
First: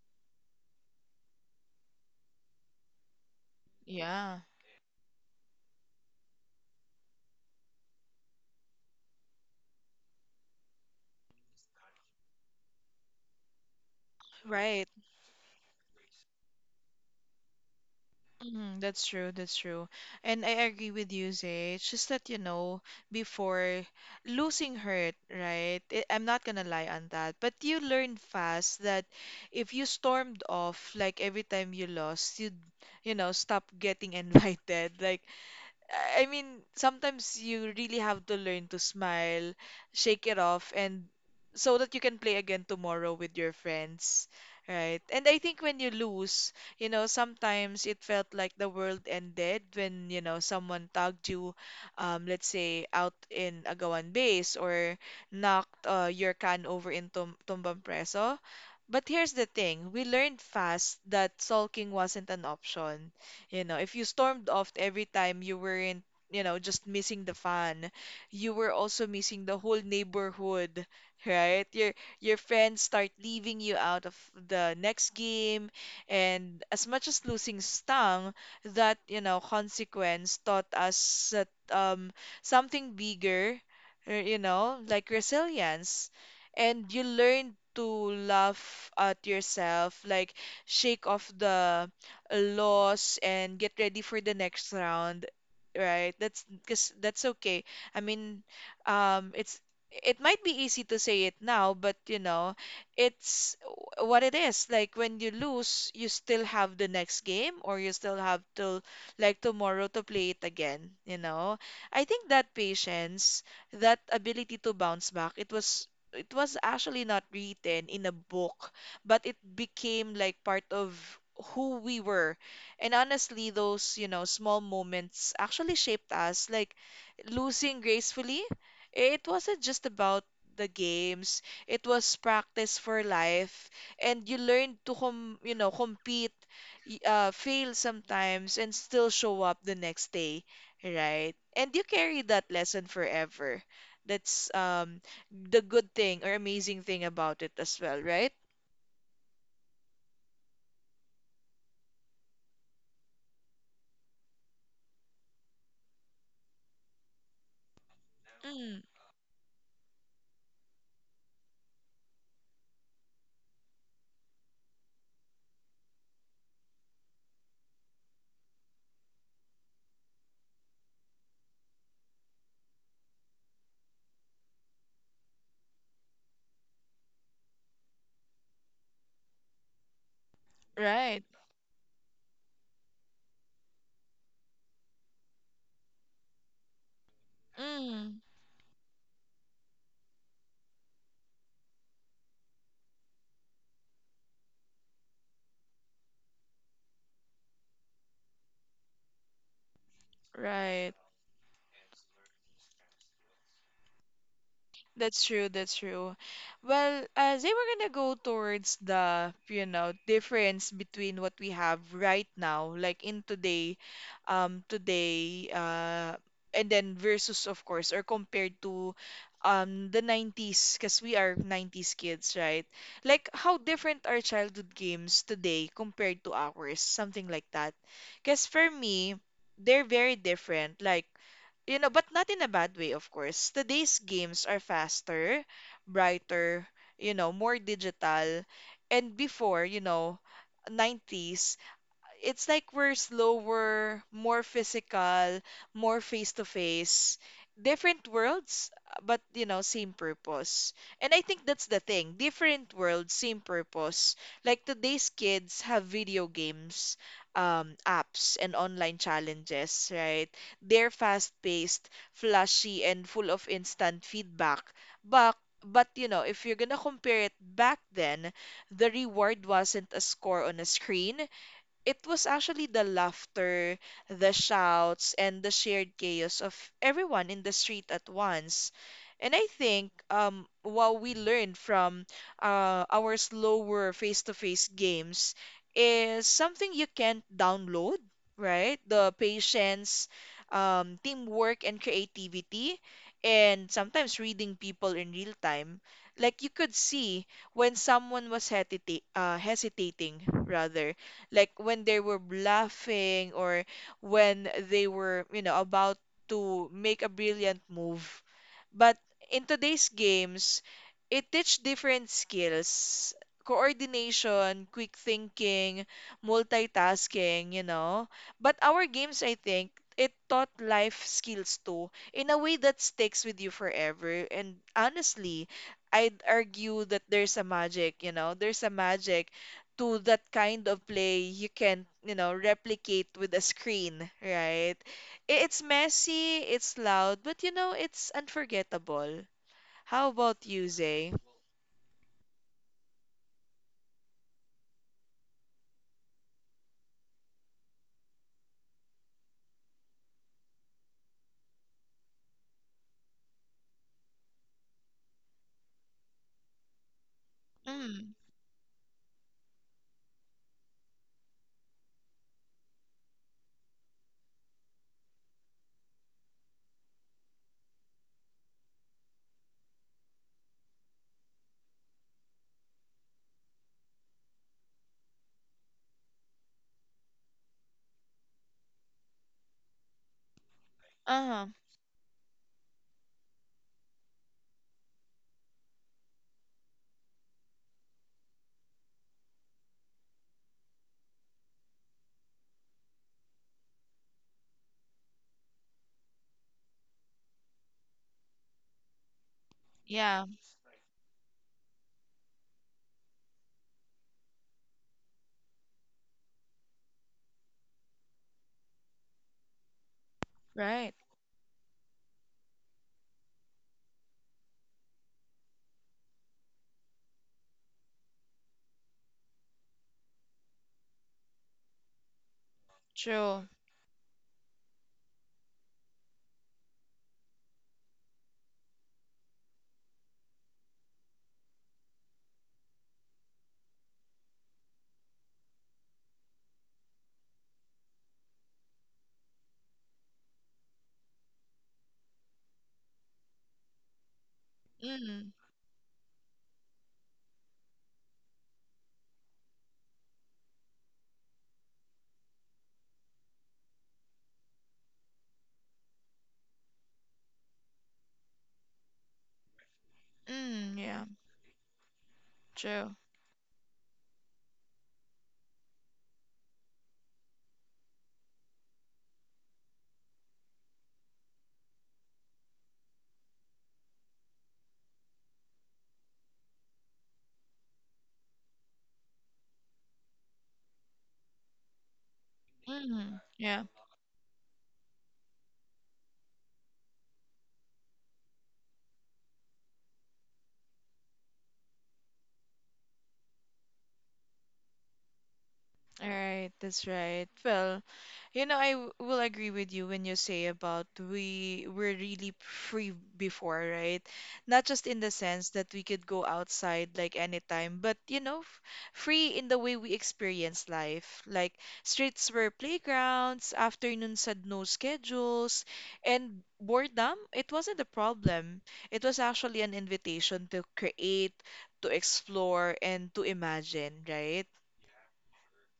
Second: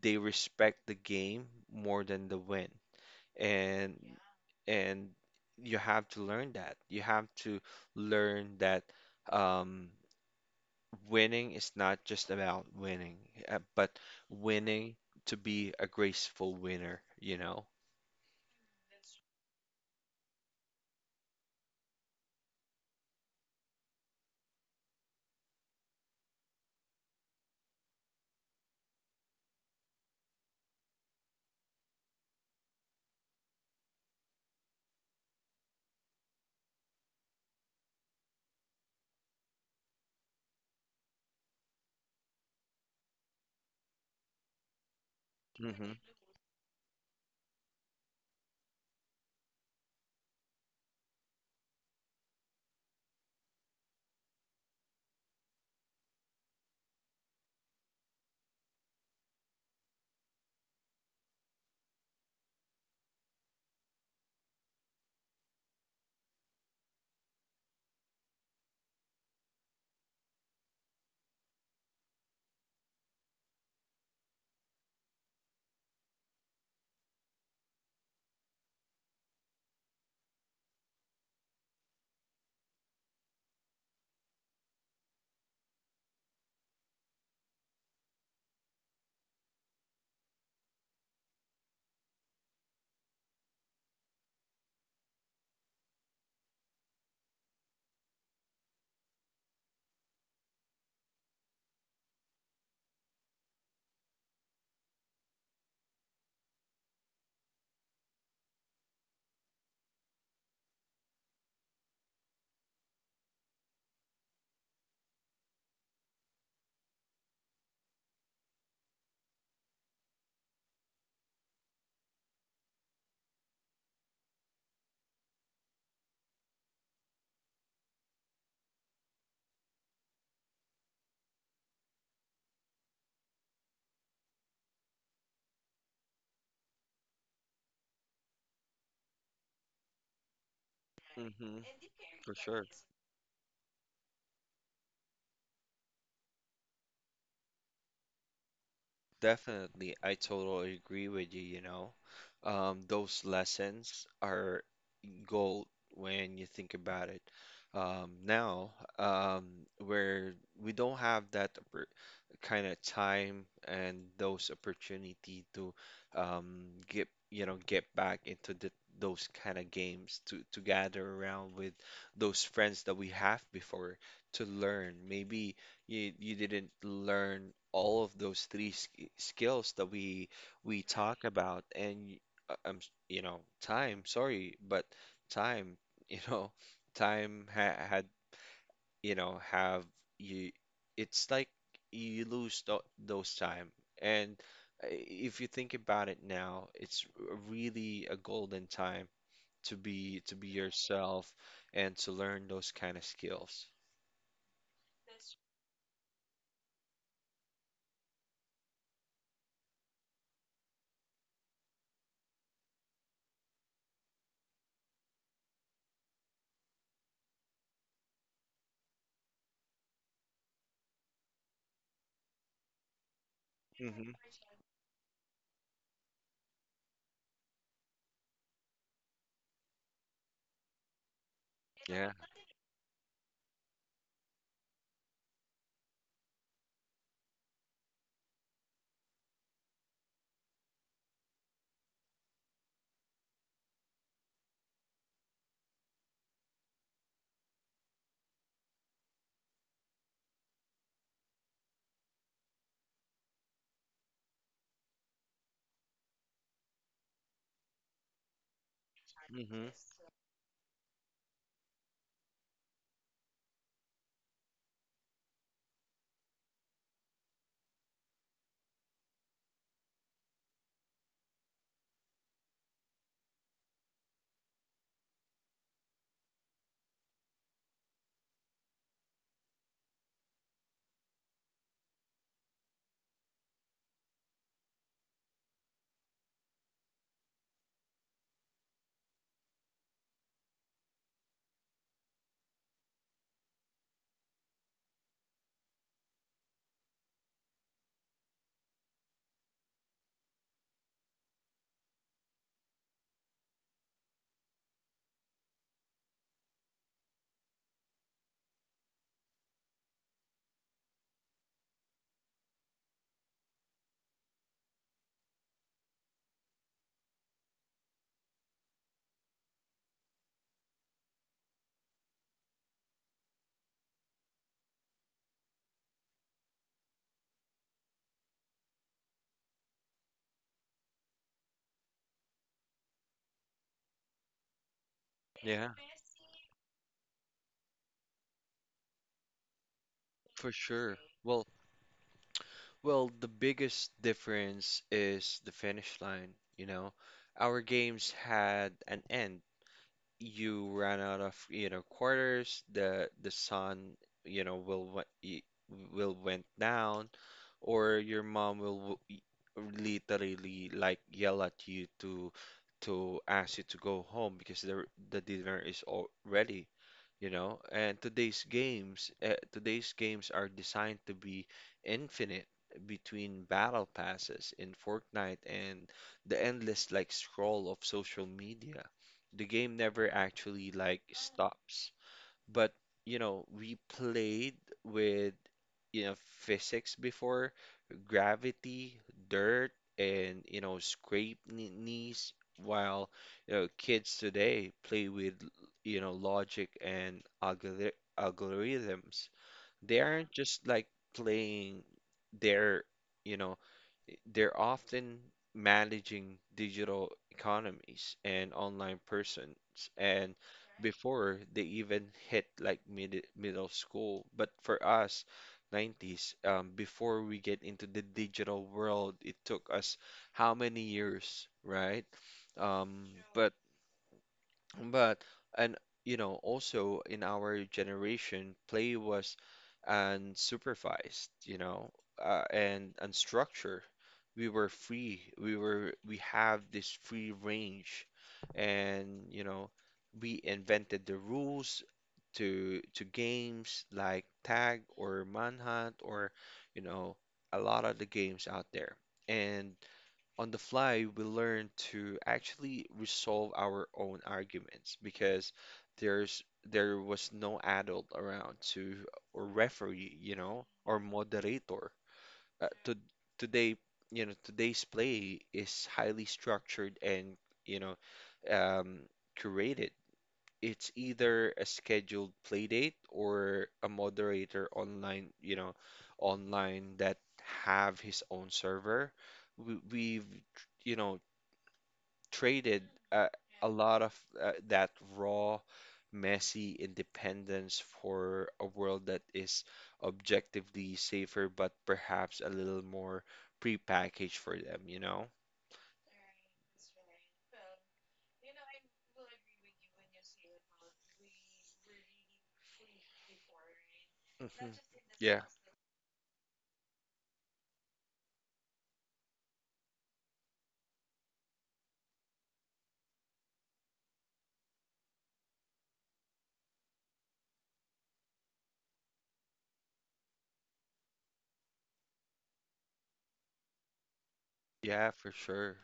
[SPEAKER 2] They respect the game more than the win. And
[SPEAKER 1] Yeah.
[SPEAKER 2] and you have to learn that. You have to learn that, um, winning is not just about winning, but
[SPEAKER 1] Right.
[SPEAKER 2] winning to be a graceful winner, you know?
[SPEAKER 1] Mm, that's true, that's true. And I agree with you, Zay. It's just that, before, losing hurt, right? I'm not gonna lie on that. But you learned fast that if you stormed off, like every time you lost, you'd, stop getting (laughs) invited. Like, I mean, sometimes you really have to learn to smile, shake it off, and so that you can play again tomorrow with your friends, right? And I think when
[SPEAKER 2] Hmm.
[SPEAKER 1] you lose, sometimes it felt like the world ended when, someone tagged you, let's say, out in Agawan Base or knocked, your can over in Tum Tumbang Preso. But here's the thing, we learned fast that sulking wasn't an option. If you stormed off every time you weren't, just missing the fun, you were also missing the whole neighborhood, (laughs) right? Your friends start leaving you out of the next game, and as much as losing stung, that, consequence taught us that something bigger, like resilience. And you learn to laugh at yourself, like shake off the loss and get ready for the next round, right? That's because that's okay. I mean, um, it's it might be easy to say it now, but it's what it is. Like when you lose, you still have the next game, or you still have to, like, tomorrow to play it again. You know, I think that patience, that ability to bounce back, it was actually not written in a book, but it became like part of who we were. And honestly, those, small moments actually shaped us. Like losing gracefully, it wasn't just about the games, it was practice for life. And you learned to, compete, fail sometimes, and still show up the next day, right?
[SPEAKER 2] Hmm.
[SPEAKER 1] And you carry
[SPEAKER 2] For
[SPEAKER 1] that
[SPEAKER 2] sure.
[SPEAKER 1] lesson forever. That's the good thing or amazing thing about it as well, right?
[SPEAKER 2] Definitely, I totally agree with you, you know. Those lessons are gold when you think about it. Now, um, where we don't have that kind of time and those opportunity to, get back into those kind of games to gather around with those friends that we have before to learn. Maybe you didn't learn all of those three sk skills that we talk
[SPEAKER 1] Right.
[SPEAKER 2] about, and you know, time. Sorry, but time. (laughs) You know, time ha had
[SPEAKER 1] Mm,
[SPEAKER 2] you know, have you. It's like you lose th those time, and if you think about it now, it's really a golden time to be
[SPEAKER 1] right.
[SPEAKER 2] yourself and to learn those kind of skills.
[SPEAKER 1] That's true, that's true. Well, as they were gonna go towards the, difference between what we have right now, like in today, and then versus, of course, or compared to the 90s, because we are 90s kids, right? Like how different
[SPEAKER 2] Hmm.
[SPEAKER 1] are childhood games today compared to ours, something like that. Because for me, they're very different. Like,
[SPEAKER 2] Yeah.
[SPEAKER 1] but not in a bad way, of course. Today's games are faster, brighter, more digital. And before, 90s, it's like we're slower, more physical, more face to face, different worlds, but same purpose. And I think that's the thing. Different worlds, same purpose. Like today's kids have video games, apps and online
[SPEAKER 2] Hmm.
[SPEAKER 1] challenges, right? They're fast-paced, flashy, and full of instant feedback. But if you're gonna compare it back then, the reward wasn't a score on a screen. It was actually the laughter, the shouts, and the shared chaos of everyone in the street at once. And I think what we learned from, our slower face-to-face games is something you can't download, right? The patience, teamwork, and creativity, and sometimes reading people in real time. Like you could see when someone was hesitating, rather, like when they were laughing or when they were, about to make a brilliant move. But in today's games, it teach different skills. Coordination, quick thinking, multitasking. But our games, I think, it taught life skills too in a way that sticks with you forever. And honestly, I'd argue that there's a magic, there's a magic to that kind of play you can, replicate with a screen, right? It's
[SPEAKER 2] Yeah,
[SPEAKER 1] messy, it's loud, but it's unforgettable. How about
[SPEAKER 2] for
[SPEAKER 1] you,
[SPEAKER 2] sure.
[SPEAKER 1] Zay?
[SPEAKER 2] Well, well, the biggest difference is the finish line, you know. Our games had an end. You ran out of, quarters, the sun, will went down, or
[SPEAKER 1] Mm.
[SPEAKER 2] your mom will literally like yell at you to ask you to go home, because the dinner is all ready, you know. And today's games are designed to be infinite, between battle passes in Fortnite and the endless like scroll of social media. The game never actually like
[SPEAKER 1] Uh-huh.
[SPEAKER 2] stops. But you know, we played with, you know physics before, gravity, dirt, and, scrape knees. While, kids today play with, logic and algorithms. They
[SPEAKER 1] Yeah.
[SPEAKER 2] aren't just like playing, their you know they're often managing digital economies and online persons, and
[SPEAKER 1] Right.
[SPEAKER 2] before they even hit like middle school. But for us, 90s, before we get into the digital world, it took us how many years, right? Um,
[SPEAKER 1] True.
[SPEAKER 2] but but and you know, also in our generation, play was unsupervised, and unstructured. We were free. We have this free range, and, we invented the rules to games like tag or
[SPEAKER 1] Mm.
[SPEAKER 2] manhunt, or, you know a lot of the games out there. And on the fly, we learn to actually resolve our own arguments, because there's there was no adult around to or referee, you know,
[SPEAKER 1] Mm.
[SPEAKER 2] or
[SPEAKER 1] Yeah.
[SPEAKER 2] moderator. To
[SPEAKER 1] True.
[SPEAKER 2] today, you know, today's play is highly structured, and, you know, um, curated. It's either a scheduled play date or a moderator online, you know, online that have his own server. We've you know traded,
[SPEAKER 1] Mm.
[SPEAKER 2] uh,
[SPEAKER 1] Yeah.
[SPEAKER 2] a lot of, that raw, messy independence for a world that is objectively safer, but perhaps a little more prepackaged for them, you know?
[SPEAKER 1] All right. That's right. Well, I will agree with you when you say about we were really free before, right? Not
[SPEAKER 2] Mhm.
[SPEAKER 1] just in the
[SPEAKER 2] Yeah,
[SPEAKER 1] sense that we could go outside like anytime, but free in the way we experience life. Like streets were playgrounds, afternoons had no schedules, and boredom, it wasn't a problem. It was actually an invitation to create, to explore, and to imagine, right?
[SPEAKER 2] yeah, for sure.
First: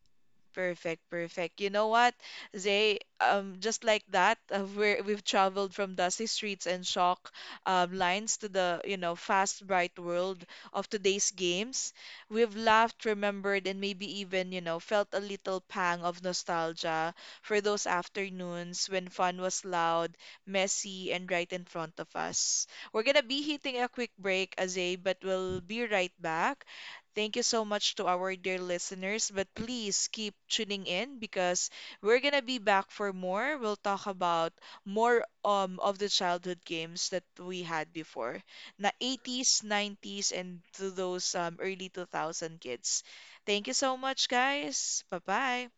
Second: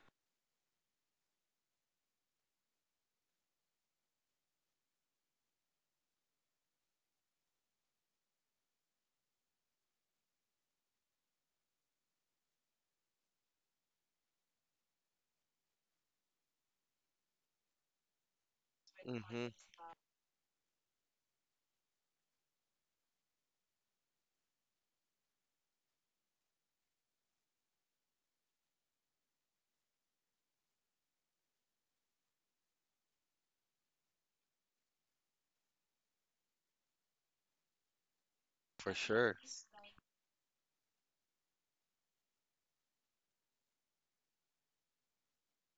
[SPEAKER 1] Perfect, perfect. You know what, Zay? Just like that, (laughs) we've traveled from dusty streets and shock lines to the, fast, bright world of today's games. We've laughed, remembered, and maybe even, felt a little pang of nostalgia for those afternoons when fun
[SPEAKER 2] Hmm.
[SPEAKER 1] was loud, messy, and right in front of us. We're gonna be hitting a quick break, Zay, but we'll be right back. Thank you so much to our dear listeners, but please keep tuning in because we're gonna be back for more. We'll talk about more of the childhood games that we had before, na
[SPEAKER 2] For sure.
[SPEAKER 1] 80s, 90s, and to those early 2000 kids. Thank you so much, guys. Bye bye.